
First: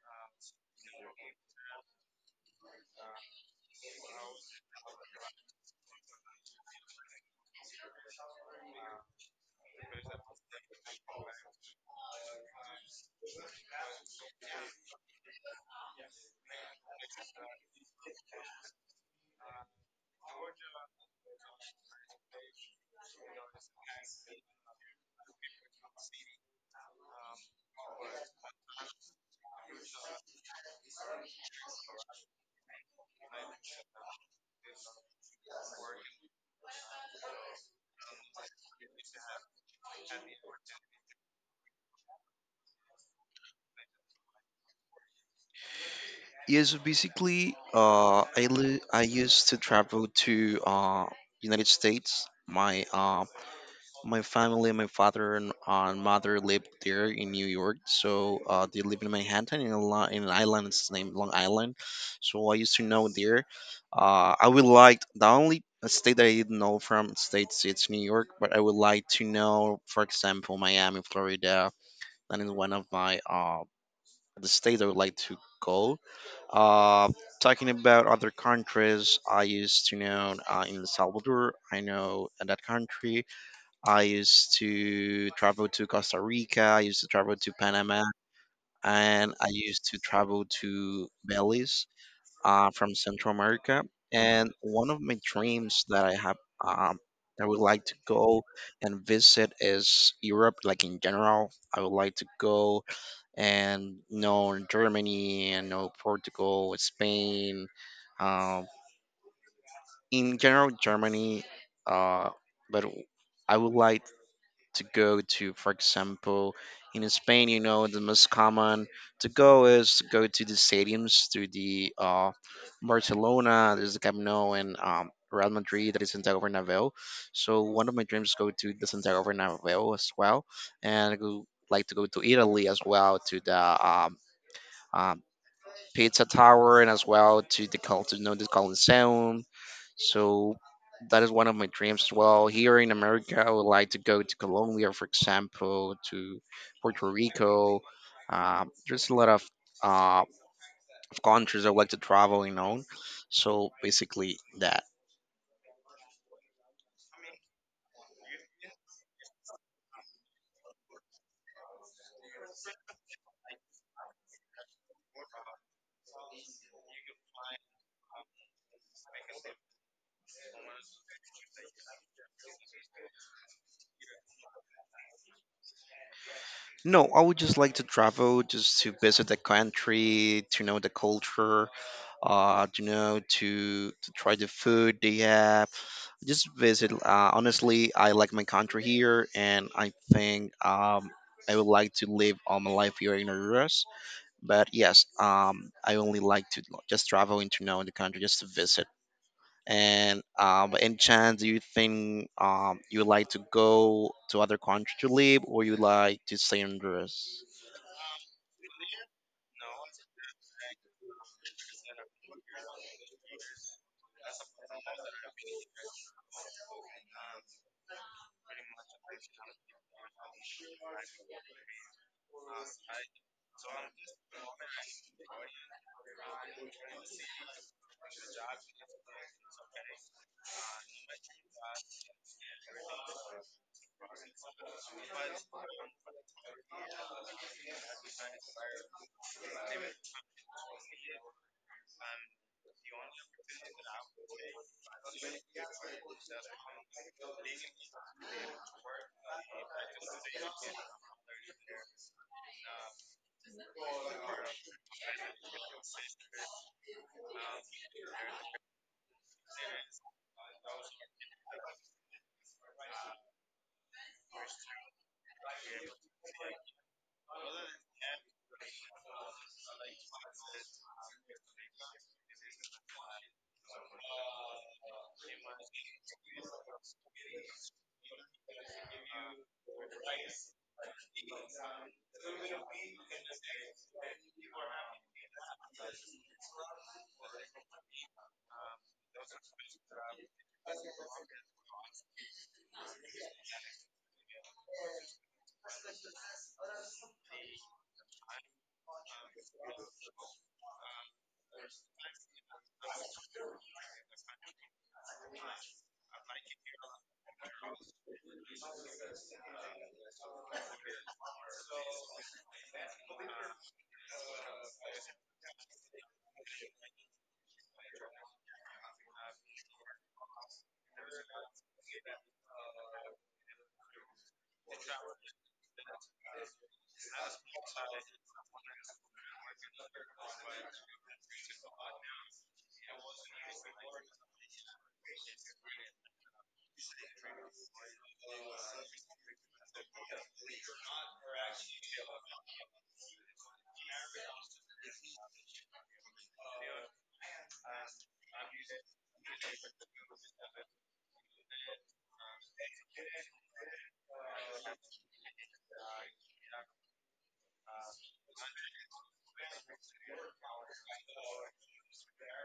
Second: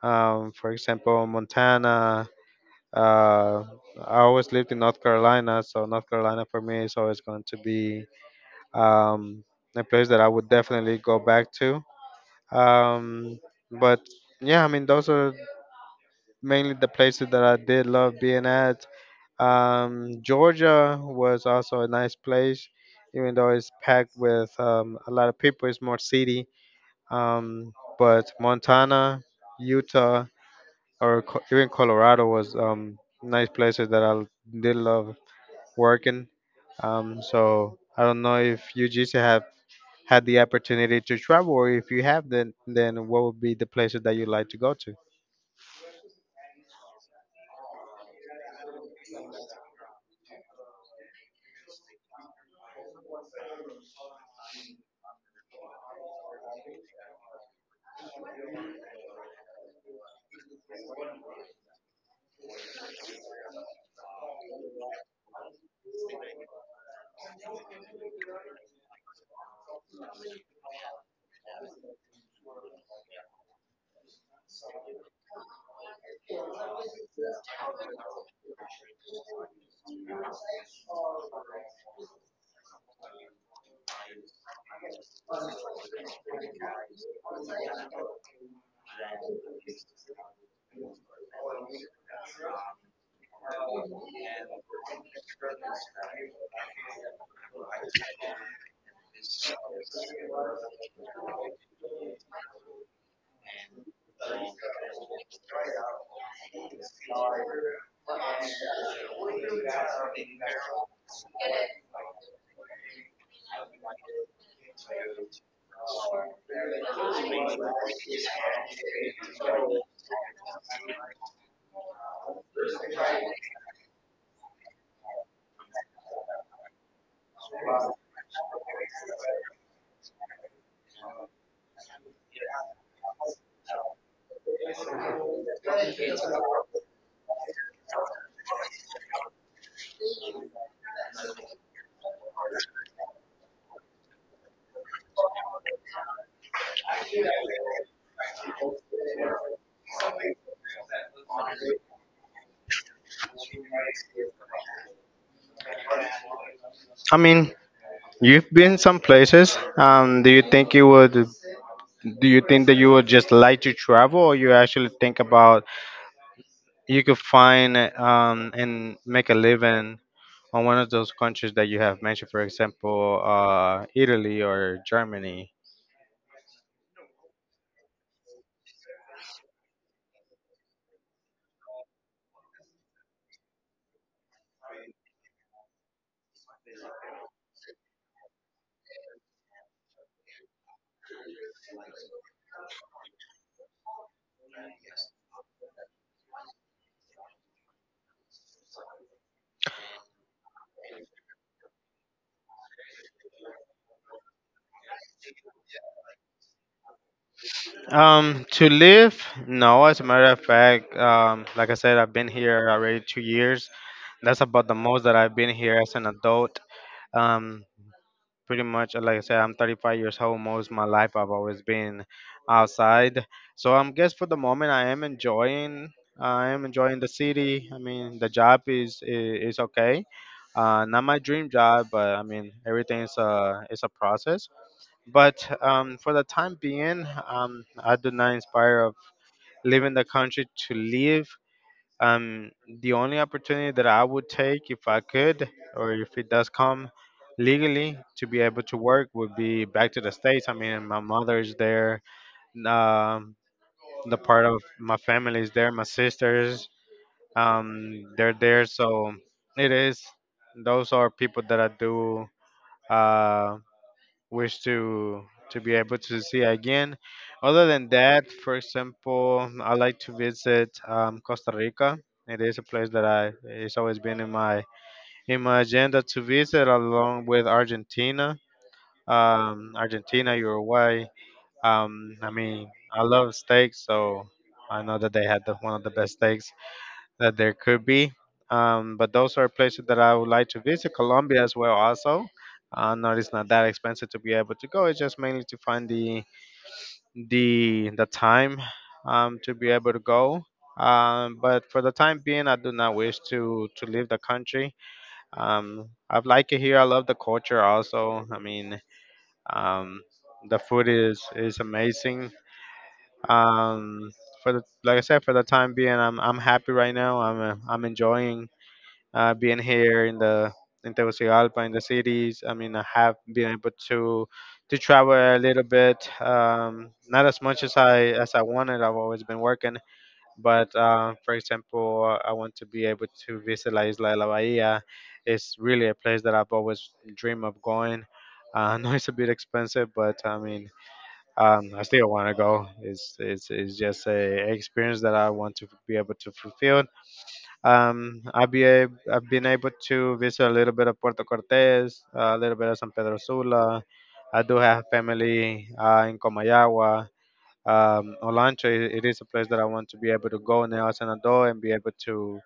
B: For example, Montana. Uh, I always lived in North Carolina, so North Carolina for me is always going to be um, a place that I would definitely go back to. Um, but yeah, I mean those are mainly the places that I did love being at. Georgia was also a nice place, even though it's packed with a lot of people. It's more city. Um, but Montana, Utah, or even Colorado was nice places that I did love working. So I don't know if you just have had the opportunity to travel, or if you have, then what would be the places that you like to go to?
A: Yes, basically, I used to travel to United States. My family, my father and mother lived there in New York, so they live in Manhattan in an island. It's named Long Island, so I used to know there. I would like the only state that I didn't know from states it's New York, but I would like to know, for example, Miami, Florida. That is one of my the states I would like to go uh, talking about other countries, I used to know in El Salvador, I know that country. I used to travel to Costa Rica, I used to travel to Panama, and I used to travel to Belize from Central America. And one of my dreams that I have, um, I would like to go and visit is Europe, like in general. I would like to go and know Germany and know Portugal, Spain, um, in general Germany. Uh, but I would like to go to, for example, in Spain, the most common to go is to go to the stadiums, to the Barcelona, there's the Camp Nou, and Real Madrid, that is Santiago Bernabeu. So one of my dreams is go to the Santiago Bernabeu as well, and I would like to go to Italy as well, to the um, pizza tower and as well to the call to know the Coliseum. So that is one of my dreams as well. Here in America, I would like to go to Colombia, for example, to Puerto Rico. There's a lot of uh, of countries I would like to travel. So basically that.
B: I mean, you've been some places. Do you think you would? Do you think that you would just like to travel, or you actually think about you could find and make a living on one of those countries that you have mentioned, for example, Italy or Germany?
A: No, I would just like to travel just to visit the country, to know the culture, to try the food they have. Just visit. Honestly, I like my country here, and I think I would like to live all my life here in the US. But yes, I only like to just travel into know the country just to visit. And by any chance, do you think you would like to go to other country to live, or you like to stay in the US?
B: To live, no. As a matter of fact, like I said, I've been here already 2 years. That's about the most that I've been here as an adult. Um, pretty much like I said, I'm 35 years old. Most of my life I've always been outside. So I'm guess for the moment I am enjoying. I am enjoying the city. I mean, the job is okay. Not my dream job, but I mean, everything is a process. But for the time being, I do not inspire of leaving the country to live. Um, the only opportunity that I would take if I could, or if it does come legally to be able to work, would be back to the States. I mean, my mother's there, um, the part of my family is there, my sisters, they're there. So it is, those are people that I do. Uh, Wish to be able to see again. Other than that, for example, I like to visit Costa Rica. It is a place that I it's always been in my agenda to visit, along with Argentina, Uruguay. I mean, I love steak, so I know that they had the, one of the best steaks that there could be. But those are places that I would like to visit. Colombia as well, also. No, it's not that expensive to be able to go. It's just mainly to find the time to be able to go. But for the time being, I do not wish to leave the country. I like it here. I love the culture. Also, I mean, um, the food is amazing. Um, for the like I said, for the time being, I'm happy right now. I'm enjoying being here in the in Tegucigalpa in the cities. I mean, I have been able to travel a little bit, not as much as I wanted. I've always been working, but for example, I want to be able to visit La Isla de la Bahia. It's really a place that I've always dreamed of going. I know it's a bit expensive, but I mean, I still want to go. It's just a experience that I want to be able to fulfill. I've been able to visit a little bit of Puerto Cortes, a little bit of San Pedro Sula. I do have family in Comayagua. Olancho, it is a place that I want to be able to go now as an adult and be able to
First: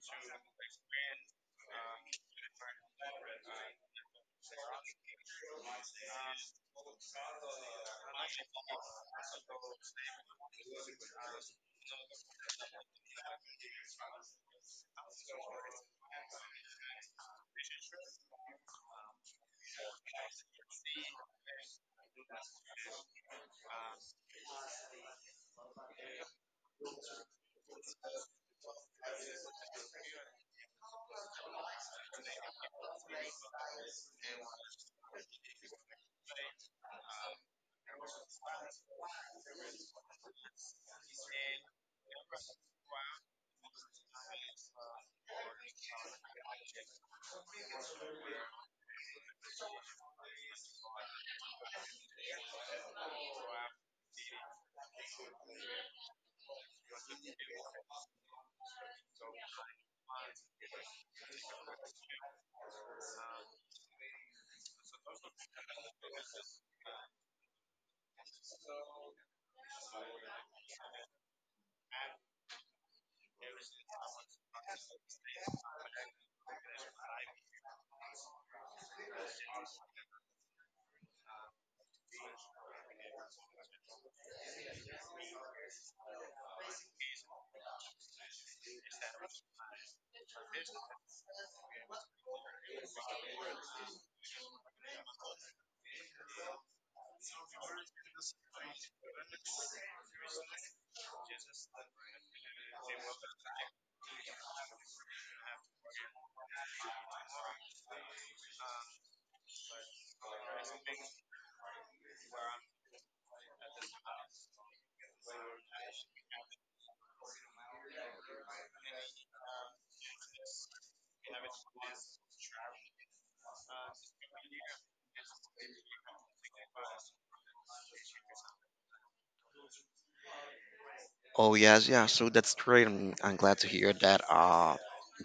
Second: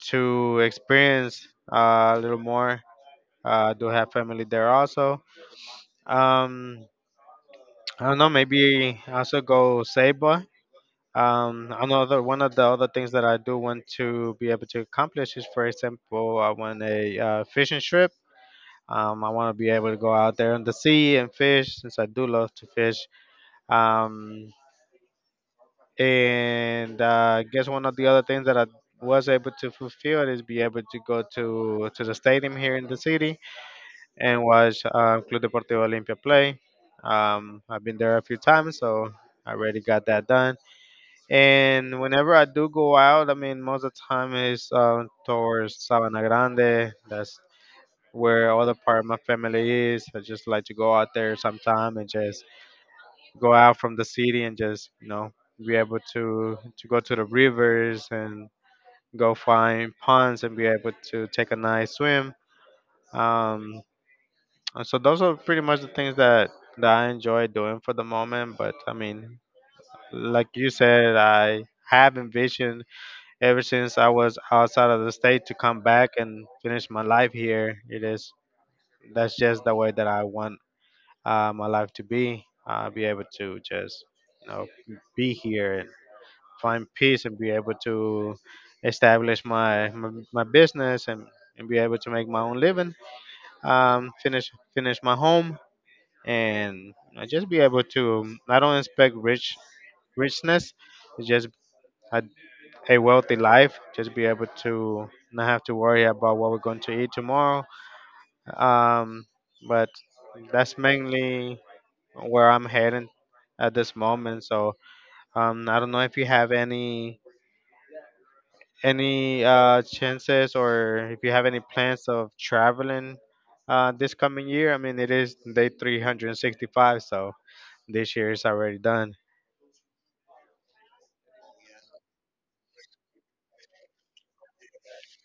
B: experience a little more. I do have family there also. Um, I don't know, maybe also go Ceiba. Another one of the other things that I do want to be able to accomplish is, for example, I want a fishing trip. I want to be able to go out there on the sea and fish, since I do love to fish. Um, and I guess one of the other things that I was able to fulfill is be able to go to the stadium here in the city and watch Club Deportivo Olimpia play. I've been there a few times, so I already got that done. And whenever I do go out, I mean, most of the time is towards Sabana Grande. That's where all the part of my family is. I just like to go out there sometime and just go out from the city and just, you know, be able to go to the rivers and go find ponds and be able to take a nice swim. Um, and so those are pretty much the things that I enjoy doing for the moment. But I mean, like you said, I have envisioned ever since I was outside of the state to come back and finish my life here, it is that's just the way that I want my life to be. Be able to just you know be here and find peace and be able to establish my business and be able to make my own living. Finish my home and you know, just be able to. I don't expect richness. It's just I a wealthy life, just be able to not have to worry about what we're going to eat tomorrow. Um, but that's mainly where I'm heading at this moment. So I don't know if you have any chances or if you have any plans of traveling this coming year. I mean, it is day 365, so this year is already done.
A: Oh yes, yeah. So that's great. I'm glad to hear that.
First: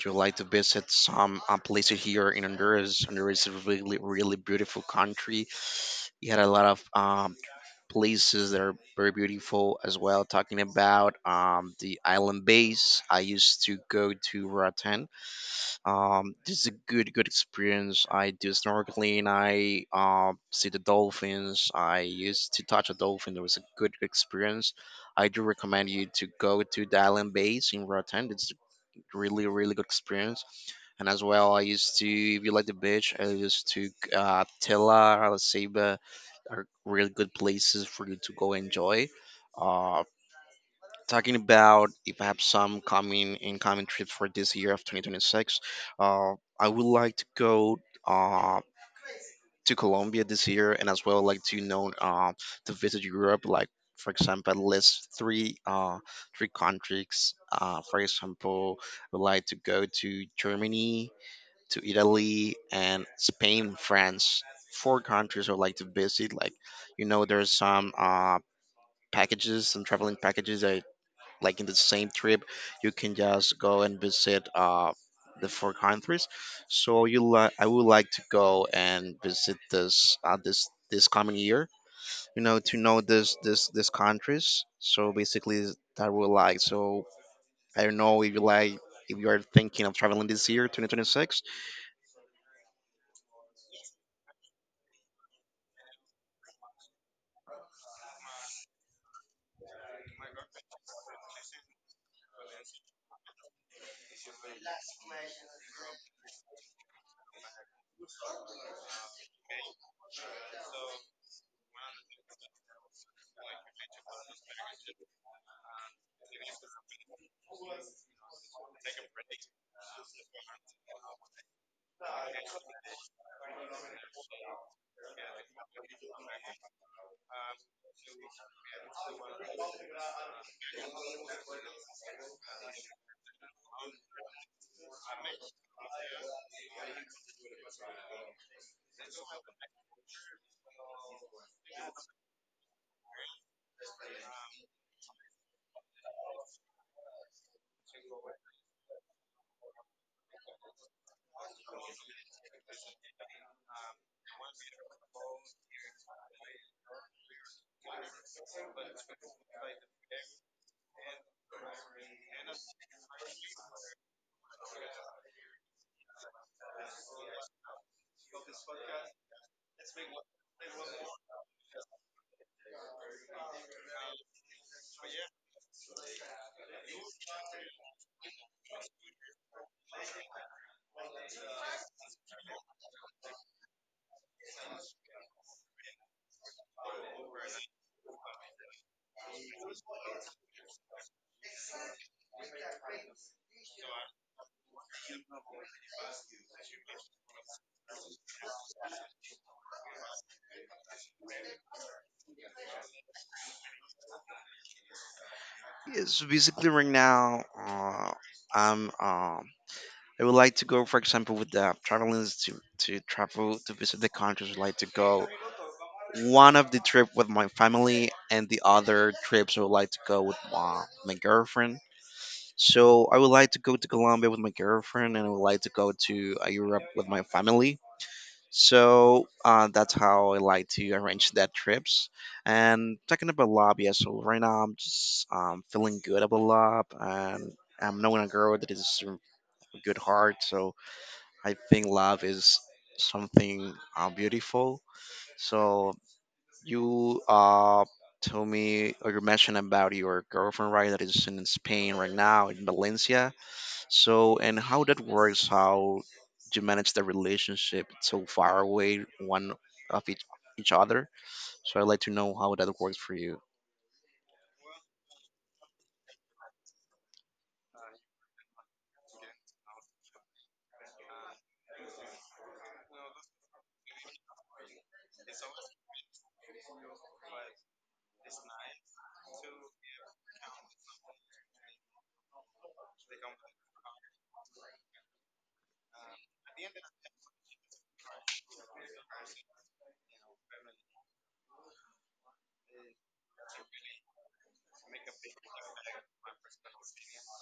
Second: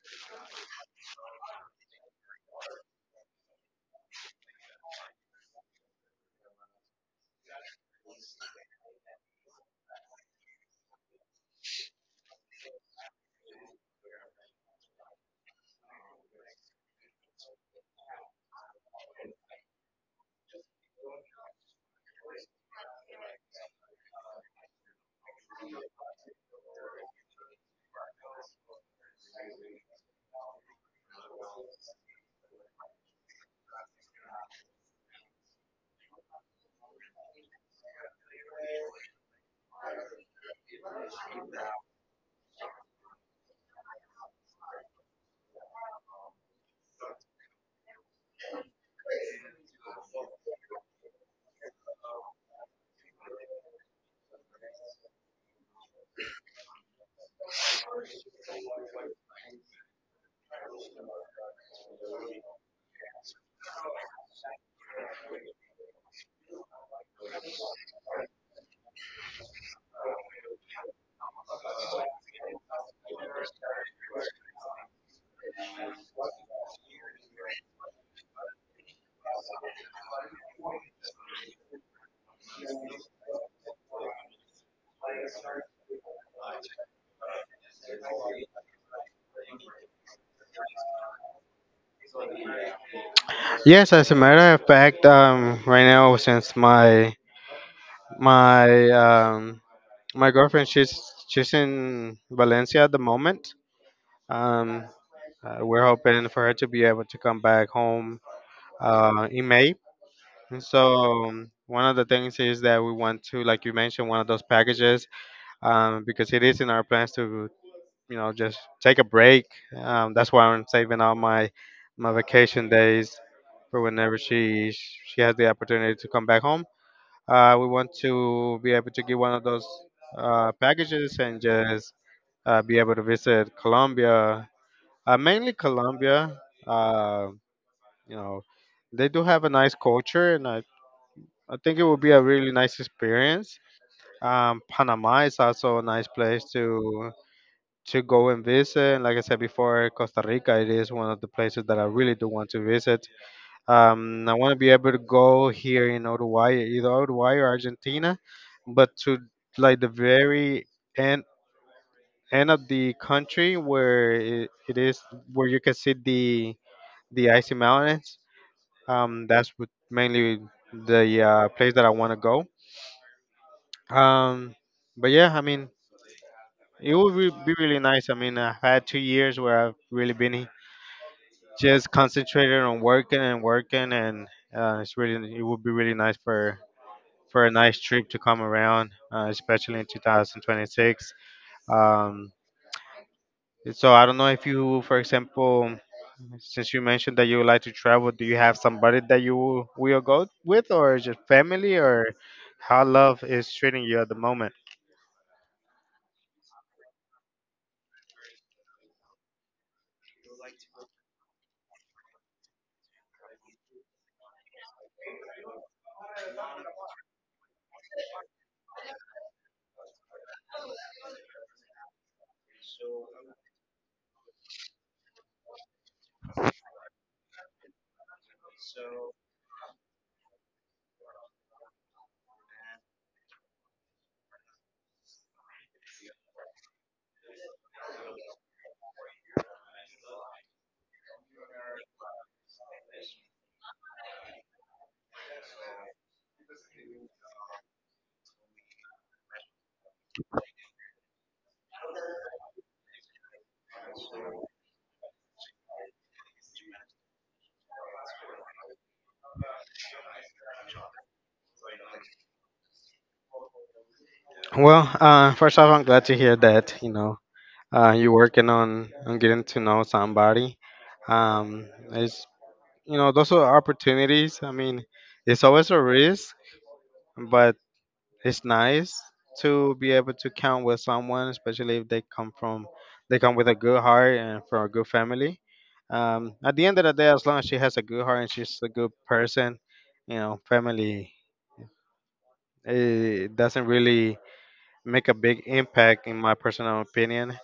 A: You like to visit some places here in Honduras. Honduras is a really, really beautiful country. You had a lot of places that are very beautiful as well. Talking about the island base, I used to go to Roatan this is a good, good experience. I do snorkeling. I see the dolphins. I used to touch a dolphin. It was a good experience. I do recommend you to go to the island base in Rotan. It's really, really good experience. And as well, I used to, if you like the beach, I used to Tela, Arecibo are really good places for you to go enjoy. Uh, talking about if I have some coming incoming trips for this year of 2026, uh, I would like to go uh, to Colombia this year, and as well like to to visit Europe. Like for example, list three countries. For example, I would like to go to Germany, to Italy, and Spain, France. Four countries I would like to visit. Like there's some packages, some traveling packages that like in the same trip you can just go and visit the four countries, so you like I would like to go and visit this this coming year, to know this countries. So basically that would like. So I don't know if you are thinking of traveling this year 2026.
B: Yes, as a matter of fact, right now since my um, my girlfriend, she's in Valencia at the moment. Um, we're hoping for her to be able to come back home in May. And so one of the things is that we want to, like you mentioned, one of those packages because it is in our plans to, you know, just take a break. That's why I'm saving all my vacation days for whenever she has the opportunity to come back home. We want to be able to get one of those packages and just be able to visit Colombia, mainly Colombia. Uh, you know, they do have a nice culture, and I think it would be a really nice experience. Panama is also a nice place to go and visit. And like I said before, Costa Rica it is one of the places that I really do want to visit. I want to be able to go here in Uruguay, either Uruguay or Argentina, but to like the very end end of the country where it is where you can see the icy mountains. That's what mainly the place that I want to go. Um, but yeah, I mean, it would be really nice. I mean, I've had 2 years where I've really been just concentrated on working and working, and it's really it would be really nice for a nice trip to come around, especially in 2026. Um, so I don't know if you, for example, since you mentioned that you like to travel, do you have somebody that you will go with, or is it family, or how love is treating you at the moment?
A: Yes, basically right now i'm um I would like to go, for example, with the traveling to travel to visit the countries. I'd like to go one of the trip with my family, and the other trips I would like to go with my girlfriend. So I would like to go to Colombia with my girlfriend, and I would like to go to Europe with my family. So that's how I like to arrange that trips. And talking about love, yeah. So right now I'm just feeling good about love, and I'm knowing a girl that is a good heart. So I think love is something beautiful. So you told me or you mentioned about your girlfriend, right? That is in Spain right now, in Valencia. So, and how that works? How you manage the relationship so far away one of each other? So I'd like to know how that works for you.
B: Well, first off, I'm glad to hear that you know you're working on getting to know somebody. It's you know those are opportunities. I mean, it's always a risk, but it's nice to be able to count with someone, especially if they come from they come with a good heart and from a good family. At the end of the day, as long as she has a good heart and she's a good person, you know, family it doesn't really make a big impact in my personal opinion.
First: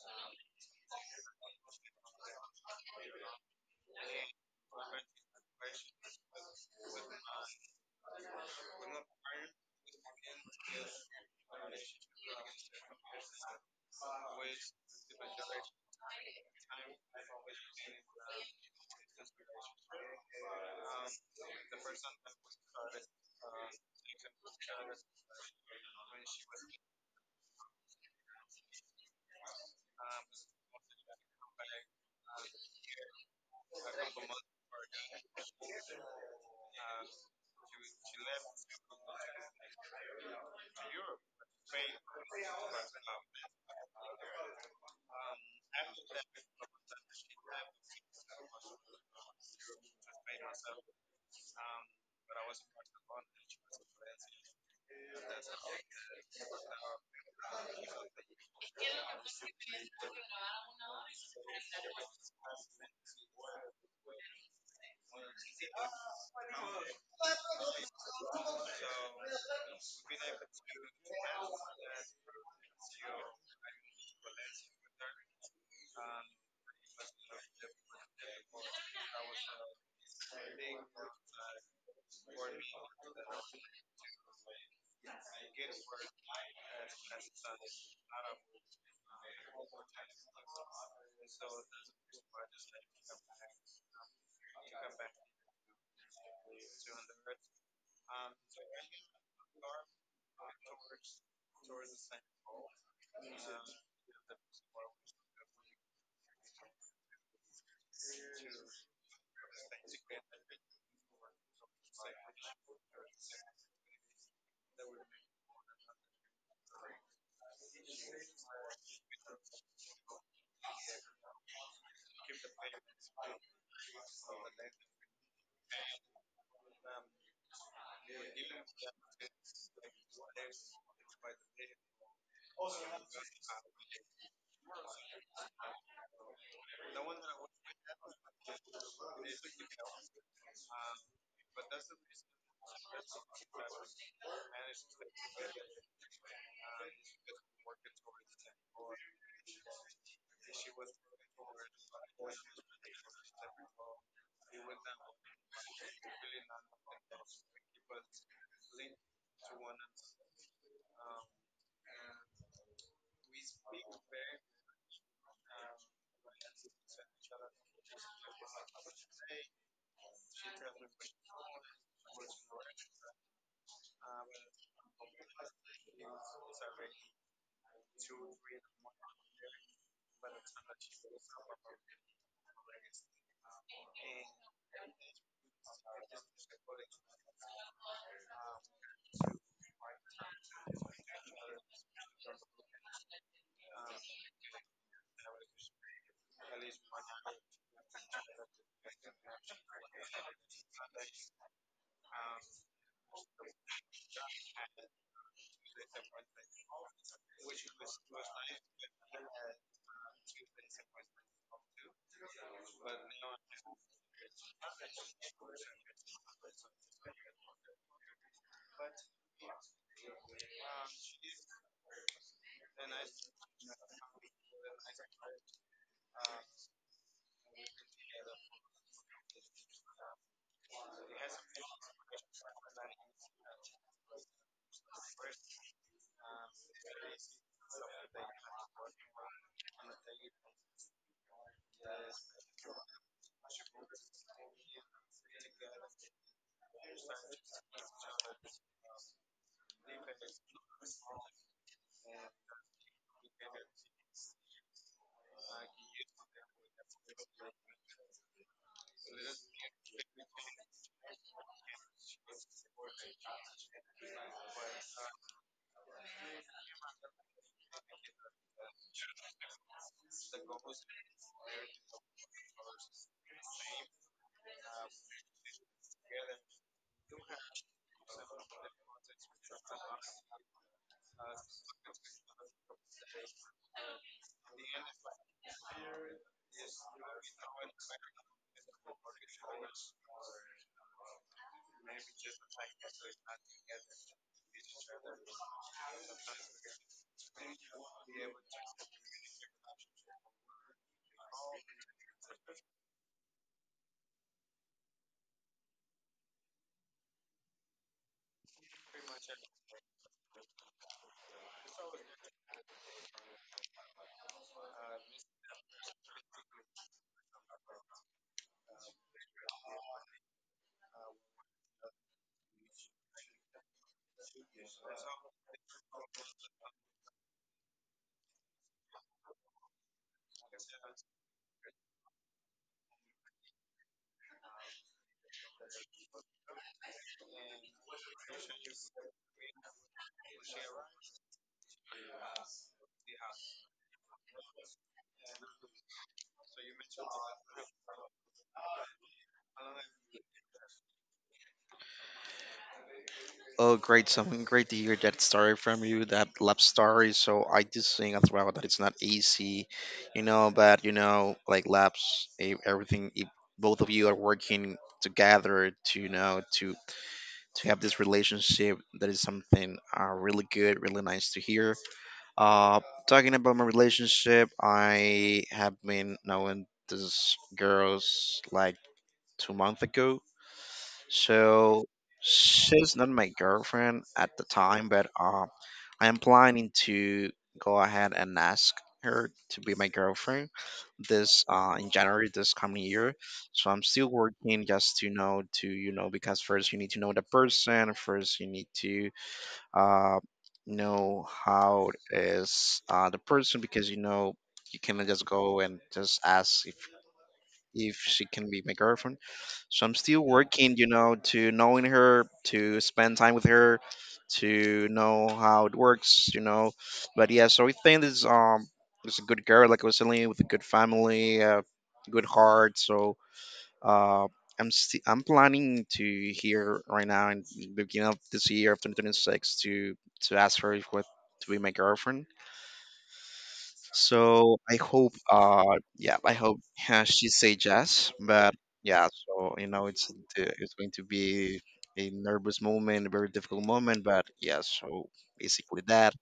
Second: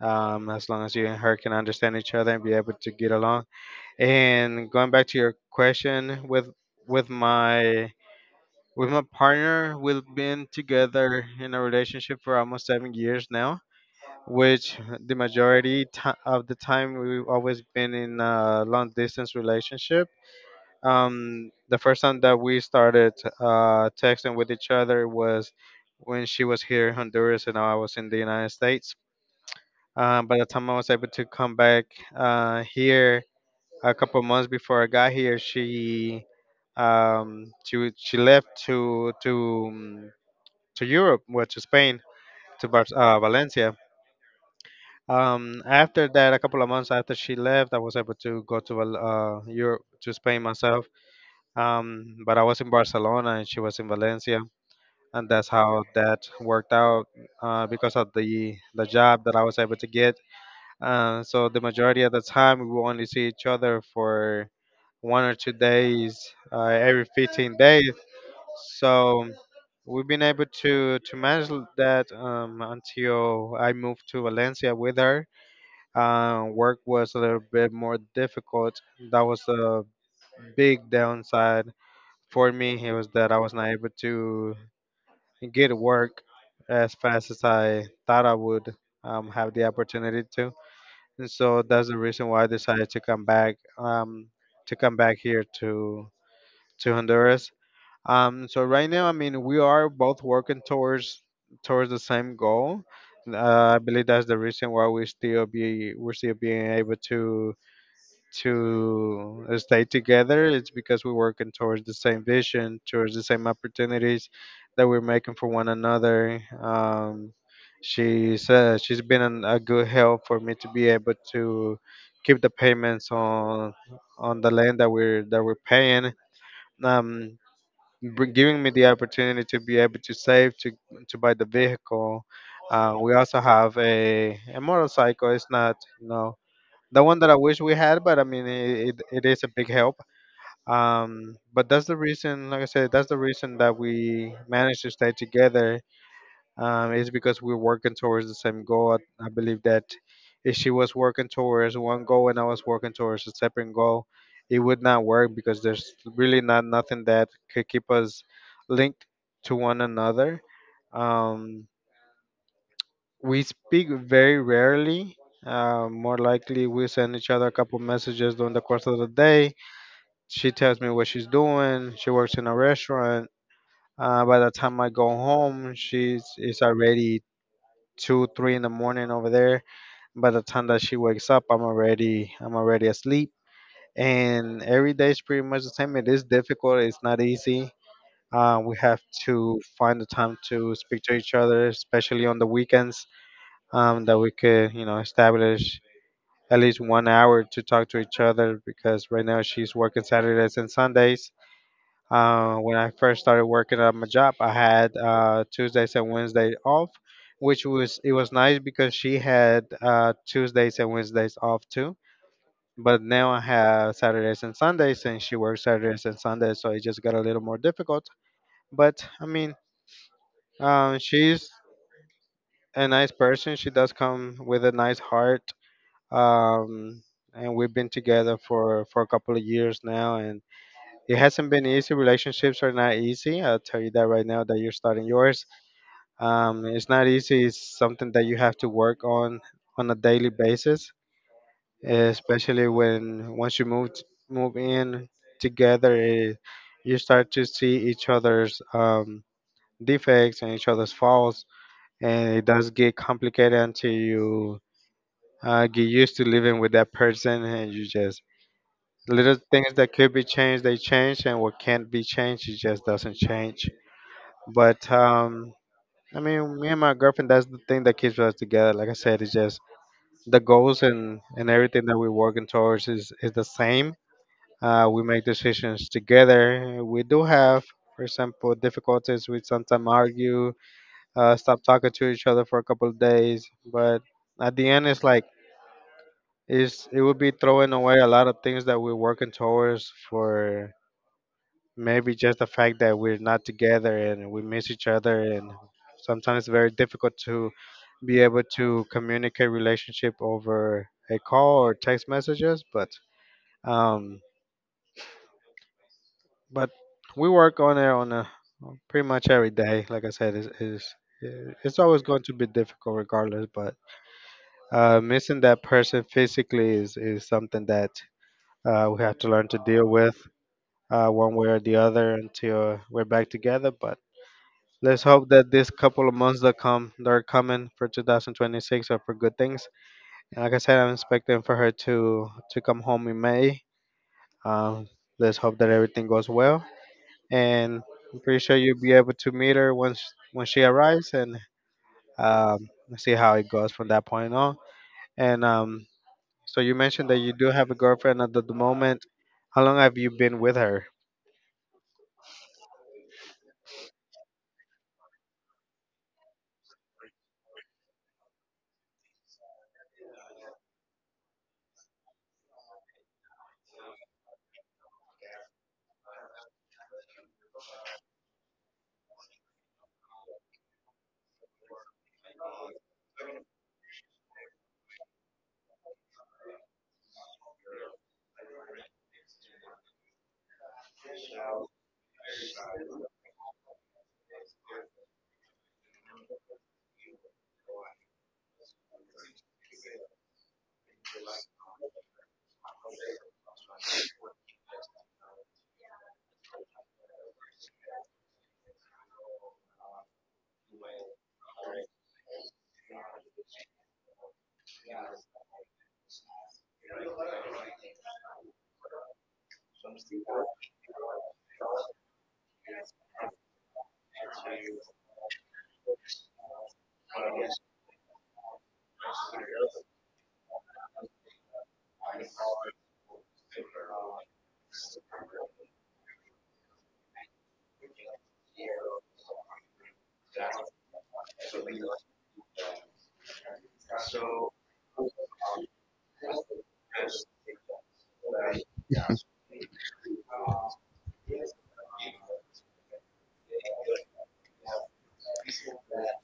B: As long as you and her can understand each other and be able to get along. And going back to your question with my with my partner, we've been together in a relationship for almost 7 years now, which the majority ti of the time we've always been in a long distance relationship. The first time that we started texting with each other was when she was here in Honduras and I was in the United States. By the time I was able to come back here a couple months before I got here, she left um, to Europe, well, to Spain, to Valencia. After that, a couple of months after she left, I was able to go to Europe to Spain myself. But I was in Barcelona and she was in Valencia, and that's how that worked out because of the job that I was able to get. So the majority of the time, we will only see each other for one or two days uh, every 15 days. So we've been able to manage that until I moved to Valencia with her. Work was a little bit more difficult. That was a big downside for me. It was that I was not able to get work as fast as I thought I would have the opportunity to. And so that's the reason why I decided to come back here to Honduras. So right now, I mean, we are both working towards towards the same goal. I believe that's the reason why we're still being able to stay together. It's because we're working towards the same vision, towards the same opportunities that we're making for one another. She's been a good help for me to be able to keep the payments on the land that we're paying. Um, Giving me the opportunity to be able to save to buy the vehicle. We also have a motorcycle. It's not you know the one that I wish we had, but I mean it is a big help. But that's the reason, like I said, that's the reason that we managed to stay together. It's because we're working towards the same goal. I believe that if she was working towards one goal and I was working towards a separate goal, it would not work because there's really not nothing that could keep us linked to one another. Um, we speak very rarely. More likely, we send each other a couple messages during the course of the day. She tells me what she's doing. She works in a restaurant. By the time I go home, she's it's already two, three in the morning over there. By the time that she wakes up, I'm already asleep. And every day is pretty much the same. It is difficult. It's not easy. We have to find the time to speak to each other, especially on the weekends, that we could establish at least one hour to talk to each other because right now she's working Saturdays and Sundays. Uh, when I first started working at my job, I had Tuesdays and Wednesdays off, which was it was nice because she had Tuesdays and Wednesdays off too. But now I have Saturdays and Sundays, and she works Saturdays and Sundays, so it just got a little more difficult. But I mean, she's a nice person. She does come with a nice heart. Um, and we've been together for a couple of years now, and it hasn't been easy. Relationships are not easy. I'll tell you that right now that you're starting yours. It's not easy. It's something that you have to work on a daily basis, especially when once you move move in together, you start to see each other's defects and each other's faults, and it does get complicated until you get used to living with that person, and you just little things that could be changed they change and what can't be changed it just doesn't change. But I mean, me and my girlfriend, that's the thing that keeps us together. Like I said, it's just the goals and everything that we're working towards is the same. We make decisions together. We do have, for example, difficulties. We sometimes argue, stop talking to each other for a couple of days. But at the end, it's like it would be throwing away a lot of things that we're working towards for maybe just the fact that we're not together and we miss each other, and sometimes it's very difficult to be able to communicate relationship over a call or text messages. Um but We work on it on a pretty much every day. Like I said, is it's always going to be difficult regardless. But Missing that person physically is something that we have to learn to deal with one way or the other until we're back together. But Let's hope that this couple of months that come that are coming for 2026 are for good things. And like I said, I'm expecting for her to come home in May. Um, let's hope that everything goes well. And I'm pretty sure you'll be able to meet her once when she arrives, and um, see how it goes from that point on. And so you mentioned that you do have a girlfriend at the moment. How long have you been with her?
A: Oh, great! Something great to hear that story from you, that love story. So I do think as well that it's not easy. But like labs, everything. If both of you are working together to you know to have this relationship. That is something really good, really nice to hear. Uh, talking about my relationship, I have been knowing this girls like 2 months ago. So she's not my girlfriend at the time, but I am planning to go ahead and ask her to be my girlfriend this in January this coming year. So I'm still working just to know to because first you need to know the person. First you need to uh, know how is the person because you cannot just go and just ask if she can be my girlfriend. So I'm still working, to knowing her, to spend time with her, to know how it works. But yeah, so I think this it's a good girl, like I was telling you, with a good family, good heart. So uh, I'm sti I I'm planning to here right now in the beginning of this year of 2026 to ask her if what to be my girlfriend. So I hope, yeah, I hope she say yes. But yeah, so it's it's going to be a nervous moment, a very difficult moment. But yeah, so basically that.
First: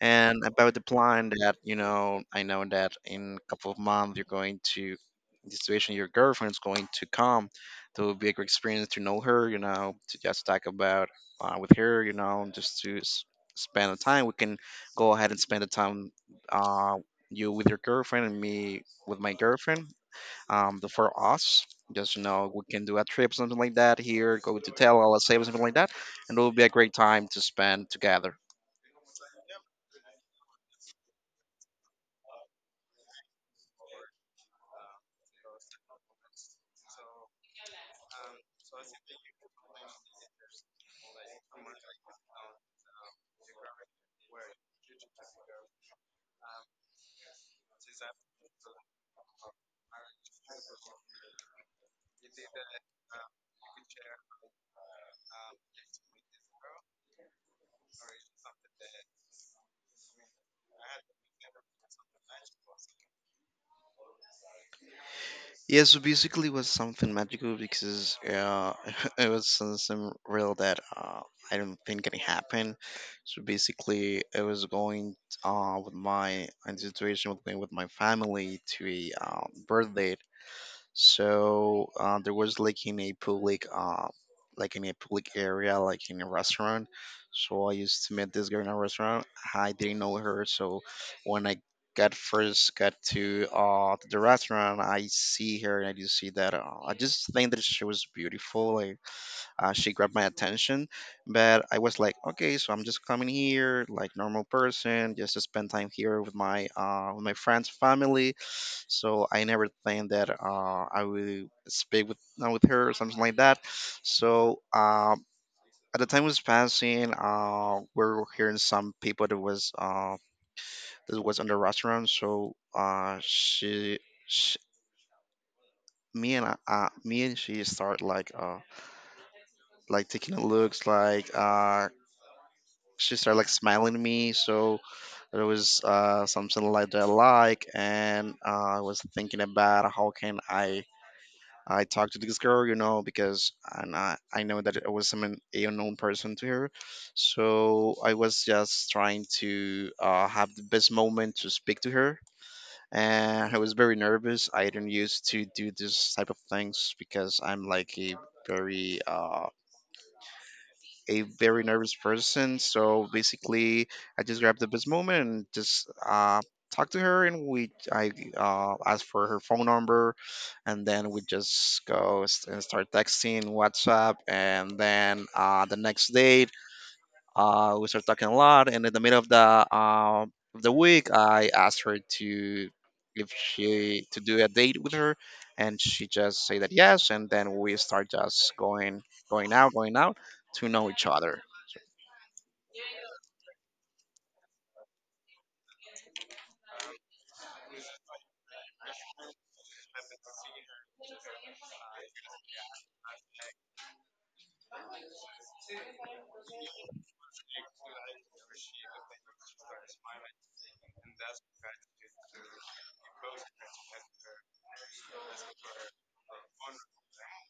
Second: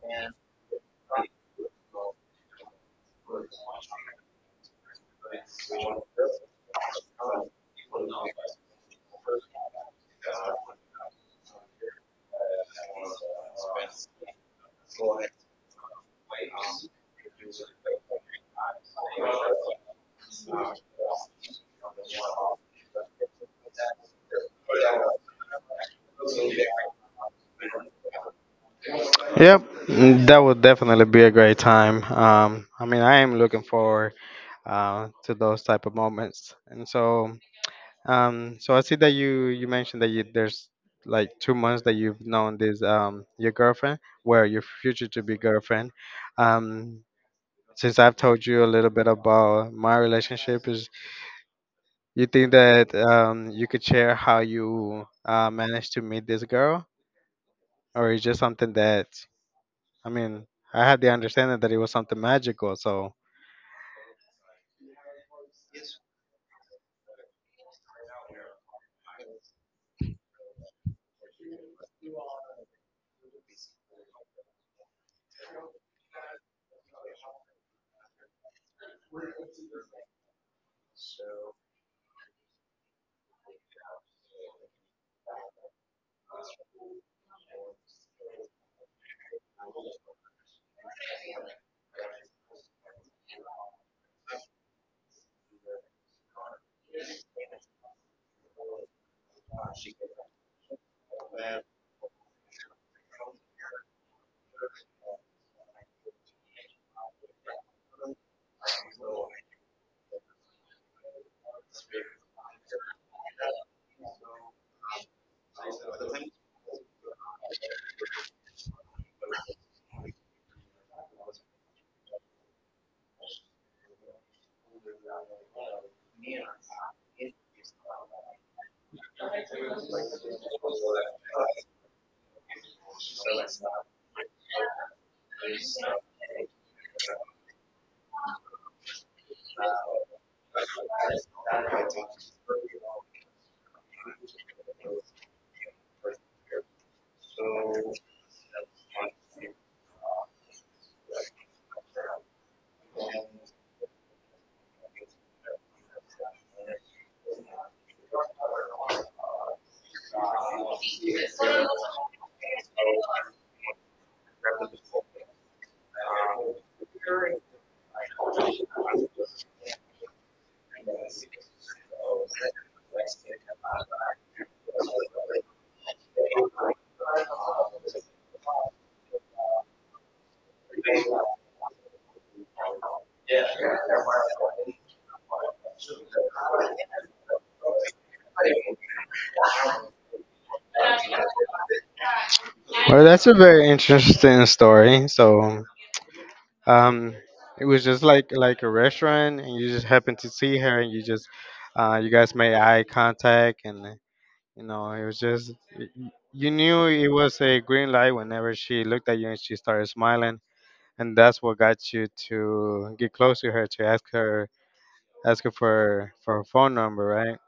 A: And about the plan that, I know that in a couple of months you're going to the situation your girlfriend's going to come. That will be a great experience to know her, to just talk about with her, just to spend the time. We can go ahead and spend the time uh, you with your girlfriend and me with my girlfriend. The for us, just we can do a trip, something like that here, go to Tell, let's say something like that, and it will be a great time to spend together.
B: Yep, mm, that would definitely be a great time. I mean, I am looking forward to those type of moments. And so, so I see that you mentioned that you there's like 2 months that you've known this your girlfriend, where your future to be girlfriend. Um, since I've told you a little bit about my relationship, is you think that you could share how you managed to meet this girl, or is just something that I mean. I had the understanding that it was something magical, so
A: Yeah, so basically, it was something magical because it was some real that I don't think can happen. So basically, I was going with my in situation with my family to a birthday, so there was like in a public area, like in a restaurant. So I used to meet this girl in a restaurant. I didn't know her, so when I got first got to the restaurant, I see her and I just think that she was beautiful. Like she grabbed my attention, but I was like, okay, so I'm just coming here like normal person, just to spend time here with my friends family. So I never think that I will speak with her or something like that. so um, at the time was passing, we were hearing some people that was in the restaurant. So she, me and she start like like taking a looks, like, she started like smiling at me. So it was something like that I like, and I was thinking about how can I talk to this girl, you know, because and I know that I was an unknown person to her. So I was just trying to have the best moment to speak to her. And I was very nervous. I didn't used to do this type of things because I'm like very uh, a very nervous person. So basically, I just grabbed the best moment and just talked to her, and we I asked for her phone number, and then we just and start texting WhatsApp, and then the next day we started talking a lot, and in the middle of the of the week, I asked her to if she to do a date with her, and she just said that yes, and then we start just going, going out, going out, to know each other.
B: well, that's a very interesting story. So, um it was just like a restaurant and you just happened to see her, and you just you guys made eye contact, and you know it was just you knew it was a green light whenever she looked at you and she started smiling, and that's what got you to get close to her to ask her for her phone number, right?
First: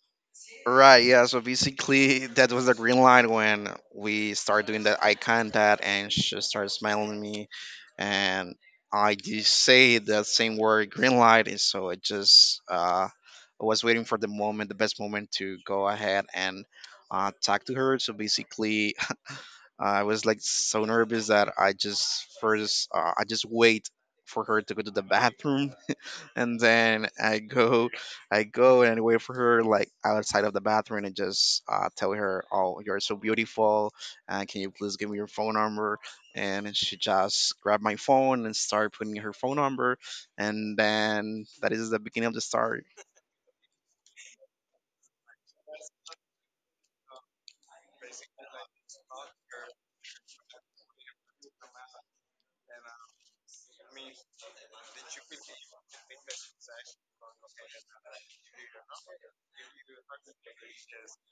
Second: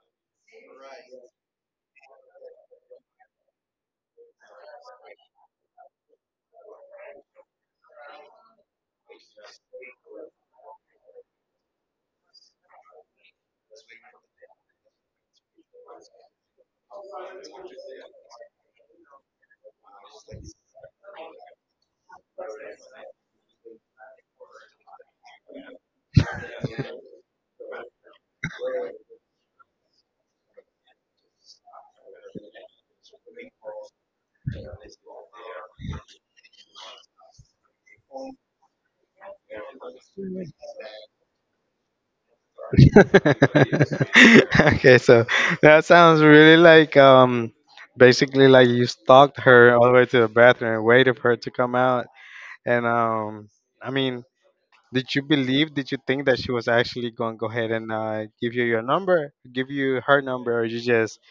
A: Right, yeah. So basically, that was the green light when we started doing that eye contact, and she started smiling at me, and I did say that same word, green light, and so I just I was waiting for the moment, the best moment to go ahead and talk to her. So basically, I was like so nervous that I just first I just wait for her to go to the bathroom, and then I go and wait for her like outside of the bathroom and just tell her, "Oh, you're so beautiful. Can you please give me your phone number?" And she just grabbed my phone and started putting her phone number, and then that is the beginning of the story.
B: Okay, so that sounds really like basically like you stalked her all the way to the bathroom and waited for her to come out. And I mean, did you believe? Did you think that she was actually going to go ahead and give you your number, give you her number, or you just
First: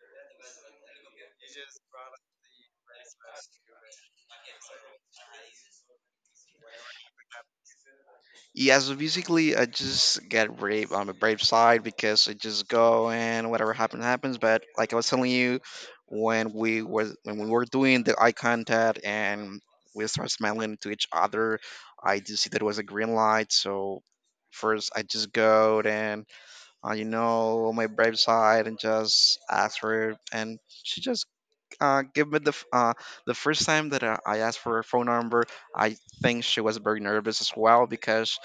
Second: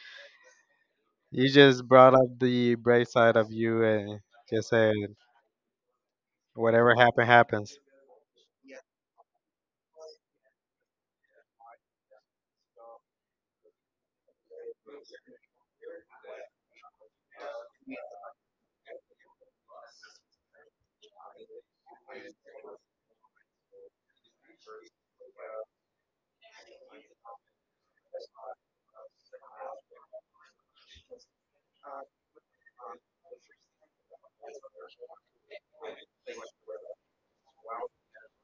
B: brought up the bright side of you and just said whatever happen happens.
A: Yeah, so basically, I just get brave on the brave side because I just go, and whatever happens happens. But like I was telling you, when we was when we were doing the eye contact and we start smiling to each other, I did see that it was a green light. So first, I just go and you know, my brave side, and just ask her, and she just give me the the first time that I asked for her phone number, I think she was very nervous as well because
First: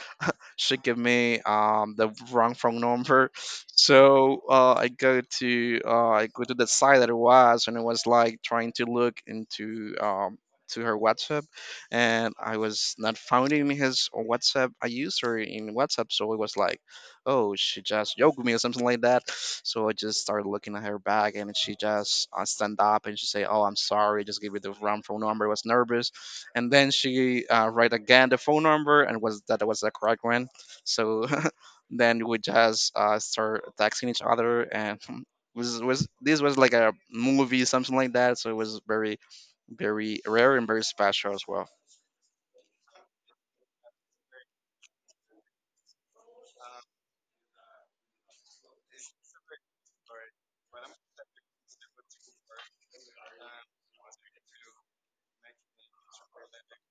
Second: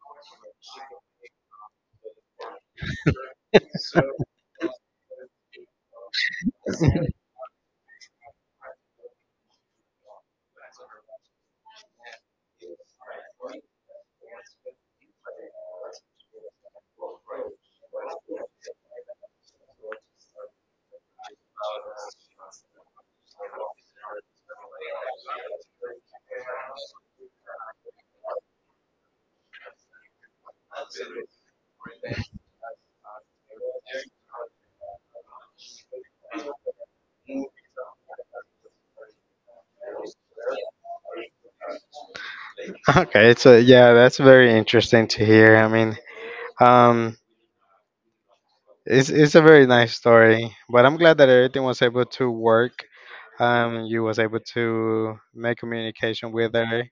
A: she gave me the wrong phone number. So I go to the site that it was, and it was like trying to look into to her WhatsApp, and I was not finding his WhatsApp. I used her in WhatsApp, so it was like, oh, she just yoked me or something like that. So I just started looking at her back, and she just stand up and she say, "Oh, I'm sorry, just give you the wrong phone number. I was nervous." And then she write again the phone number, and was that was the correct one. So then we just start texting each other, and was this was like a movie, something like that. So it was very, very rare and very special as well.
B: Okay, so yeah, that's very interesting to hear. I mean, um, it's a very nice story, but I'm glad that everything was able to work. You was able to make communication with her.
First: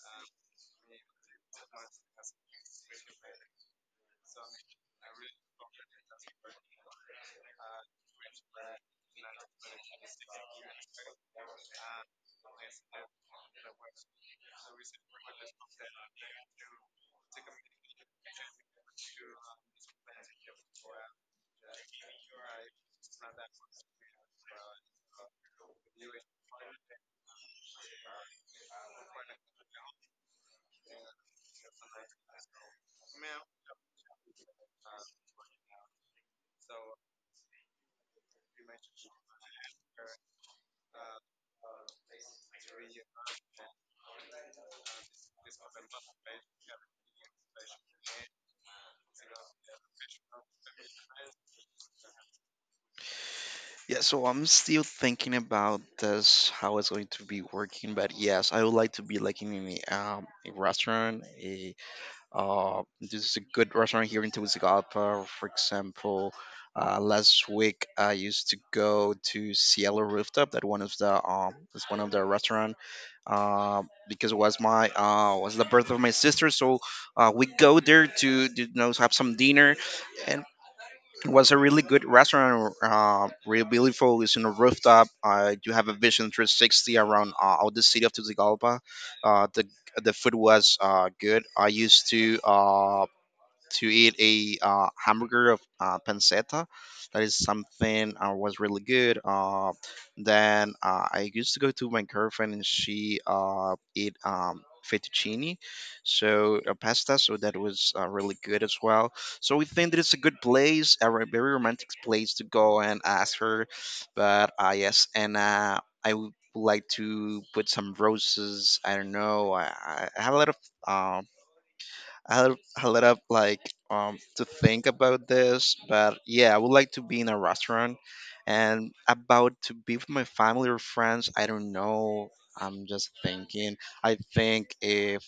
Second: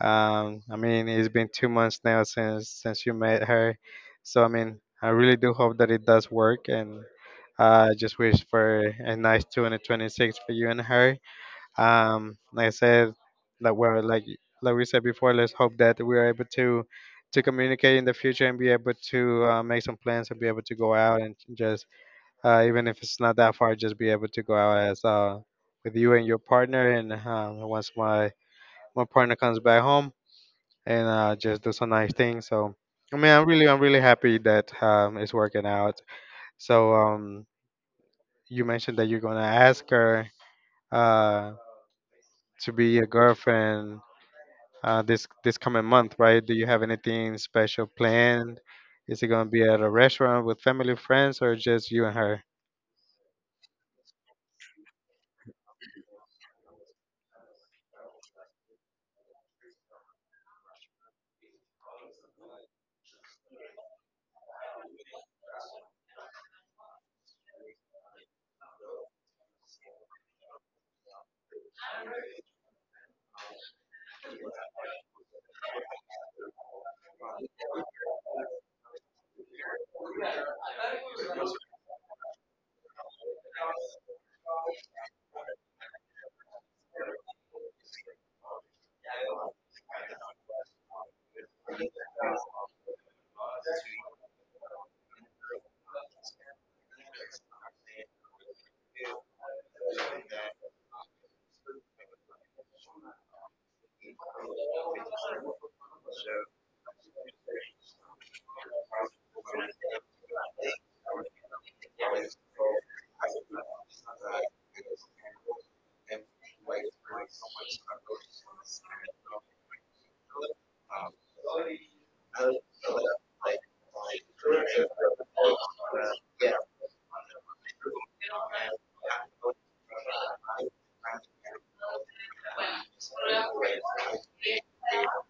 B: I mean, it's been 2 months now since you met her, so I mean, I really do hope that it does work, and I just wish for a nice 2026 for you and her. Like I said, like well, like we said before, let's hope that we are able to communicate in the future and be able to make some plans and be able to go out and just even if it's not that far, just be able to go out as with you and your partner. And once my my partner comes back home, and just do some nice things. So, I mean, I'm really happy that it's working out. So, you mentioned that you're gonna ask her uh, to be your girlfriend this this coming month, right? Do you have anything special planned? Is it gonna be at a restaurant with family, friends, or just you and her?
A: Yeah, so I'm still thinking about this, how it's going to be working, but yes, I would like to be like in a restaurant, a. There's a good restaurant here in Tegucigalpa. For example, last week I used to go to Cielo Rooftop. That one of the, that's one of the restaurant uh, because it was my was the birth of my sister. So we go there to, you know, have some dinner, and was a really good restaurant, really beautiful. It's in a rooftop. I do have a vision 360 around all the city of Tegucigalpa. Uh, the the food was good. I used to eat a hamburger of pancetta. That is something was really good. Then I used to go to my girlfriend, and she eat fettuccine, so pasta. So that was really good as well. So we think that it's a good place, a very romantic place to go and ask her. But yes, and I would like to put some roses. I don't know. I have a lot of. Um, I'll like to think about this, but yeah, I would like to be in a restaurant, and about to be with my family or friends. I don't know. I'm just thinking. I think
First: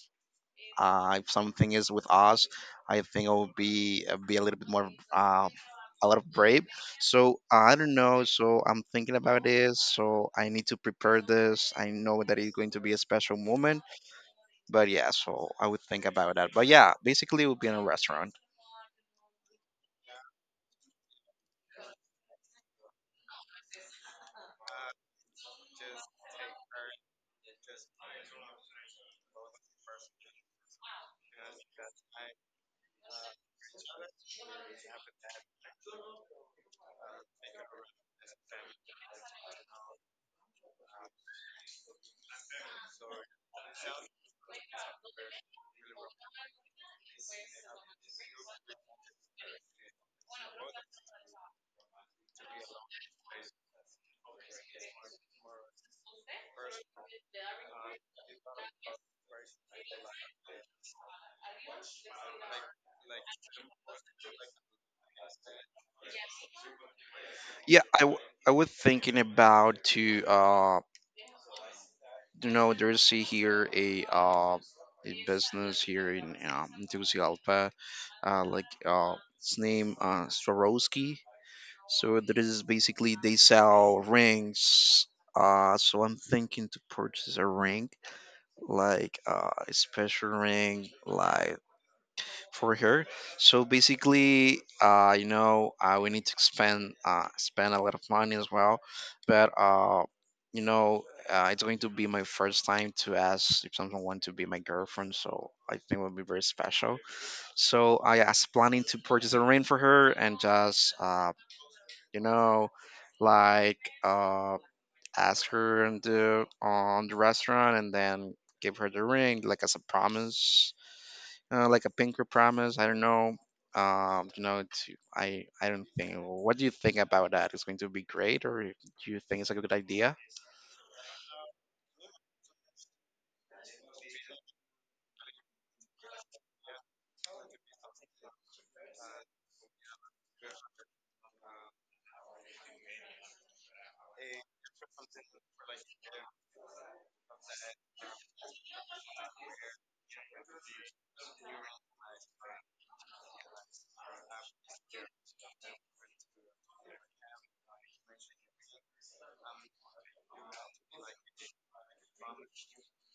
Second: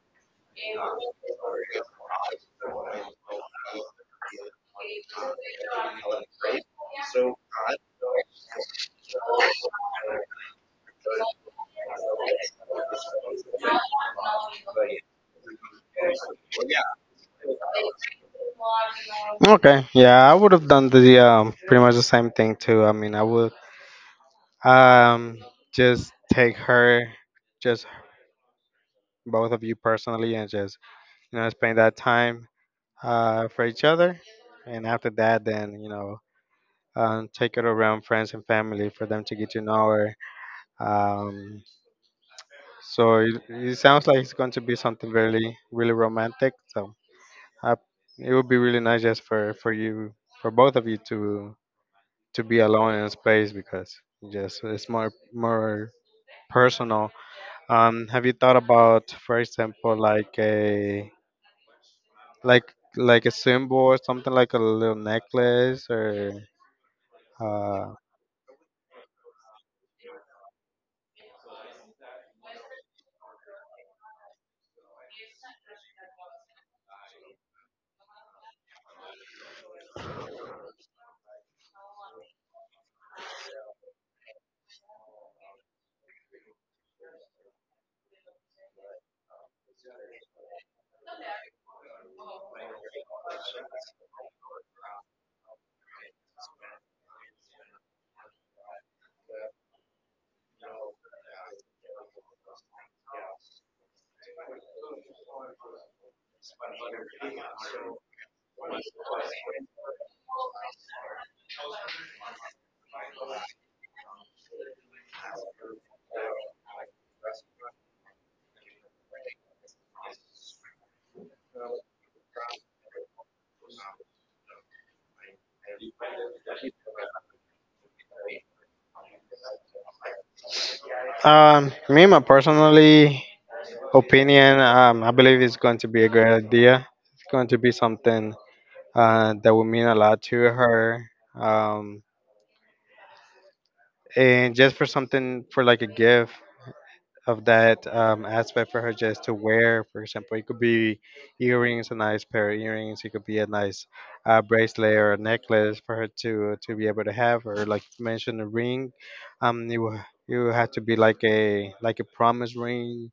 A: if something is with us, I think I will be a little bit more, a lot of brave. So I don't know. So I'm thinking about this. So I need to prepare this. I know that it's going to be a special moment, but yeah, so I would think about that. But yeah, basically it would be in a restaurant.
B: Okay, yeah, I would have done the pretty much the same thing too. I mean, I would um just take her, just both of you personally, and just spend that time for each other. And after that, then take it around friends and family for them to get to know her. Um, so it sounds like it's going to be something really really romantic. So I, it would be really nice just for you for both of you to be alone in space because just it's more personal. Have you thought about, for example, like a like a symbol or something like a little necklace or
A: Yeah,
B: uh,
A: I, w- I was thinking about to you know, there's see here a, a business here in Tegucigalpa, like its name Swarovski. So there is basically they sell rings. So I'm thinking to purchase a ring, like a special ring, like for her. So basically, you know, we need to spend spend a lot of money as well. But you know, it's going to be my first time to ask if someone want to be my girlfriend. So I think it will be very special. So I was planning to purchase a ring for her and just you know, like uh, ask her on the restaurant, and then give her the ring like as a promise, like a pinker promise. I don't know. You know, it's, I don't think. What do you think about that? It's going to be great, or do you think it's a good idea?
B: me my personally opinion, I believe it's going to be a great idea. It's going to be something that will mean a lot to her. um and just for something for like a gift of that aspect for her just to wear. For example, it could be earrings, a nice pair of earrings. It could be a nice bracelet or a necklace for her to be able to have. Or like you mentioned, a ring. You you have to be like a a promise ring,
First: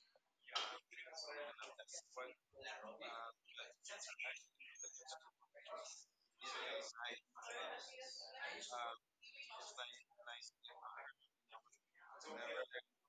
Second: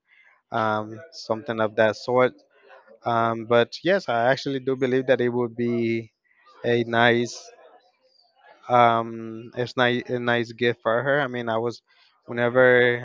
B: something of that sort. But yes, I actually do believe that it would be a nice it's nice a nice gift for her. I mean, I was whenever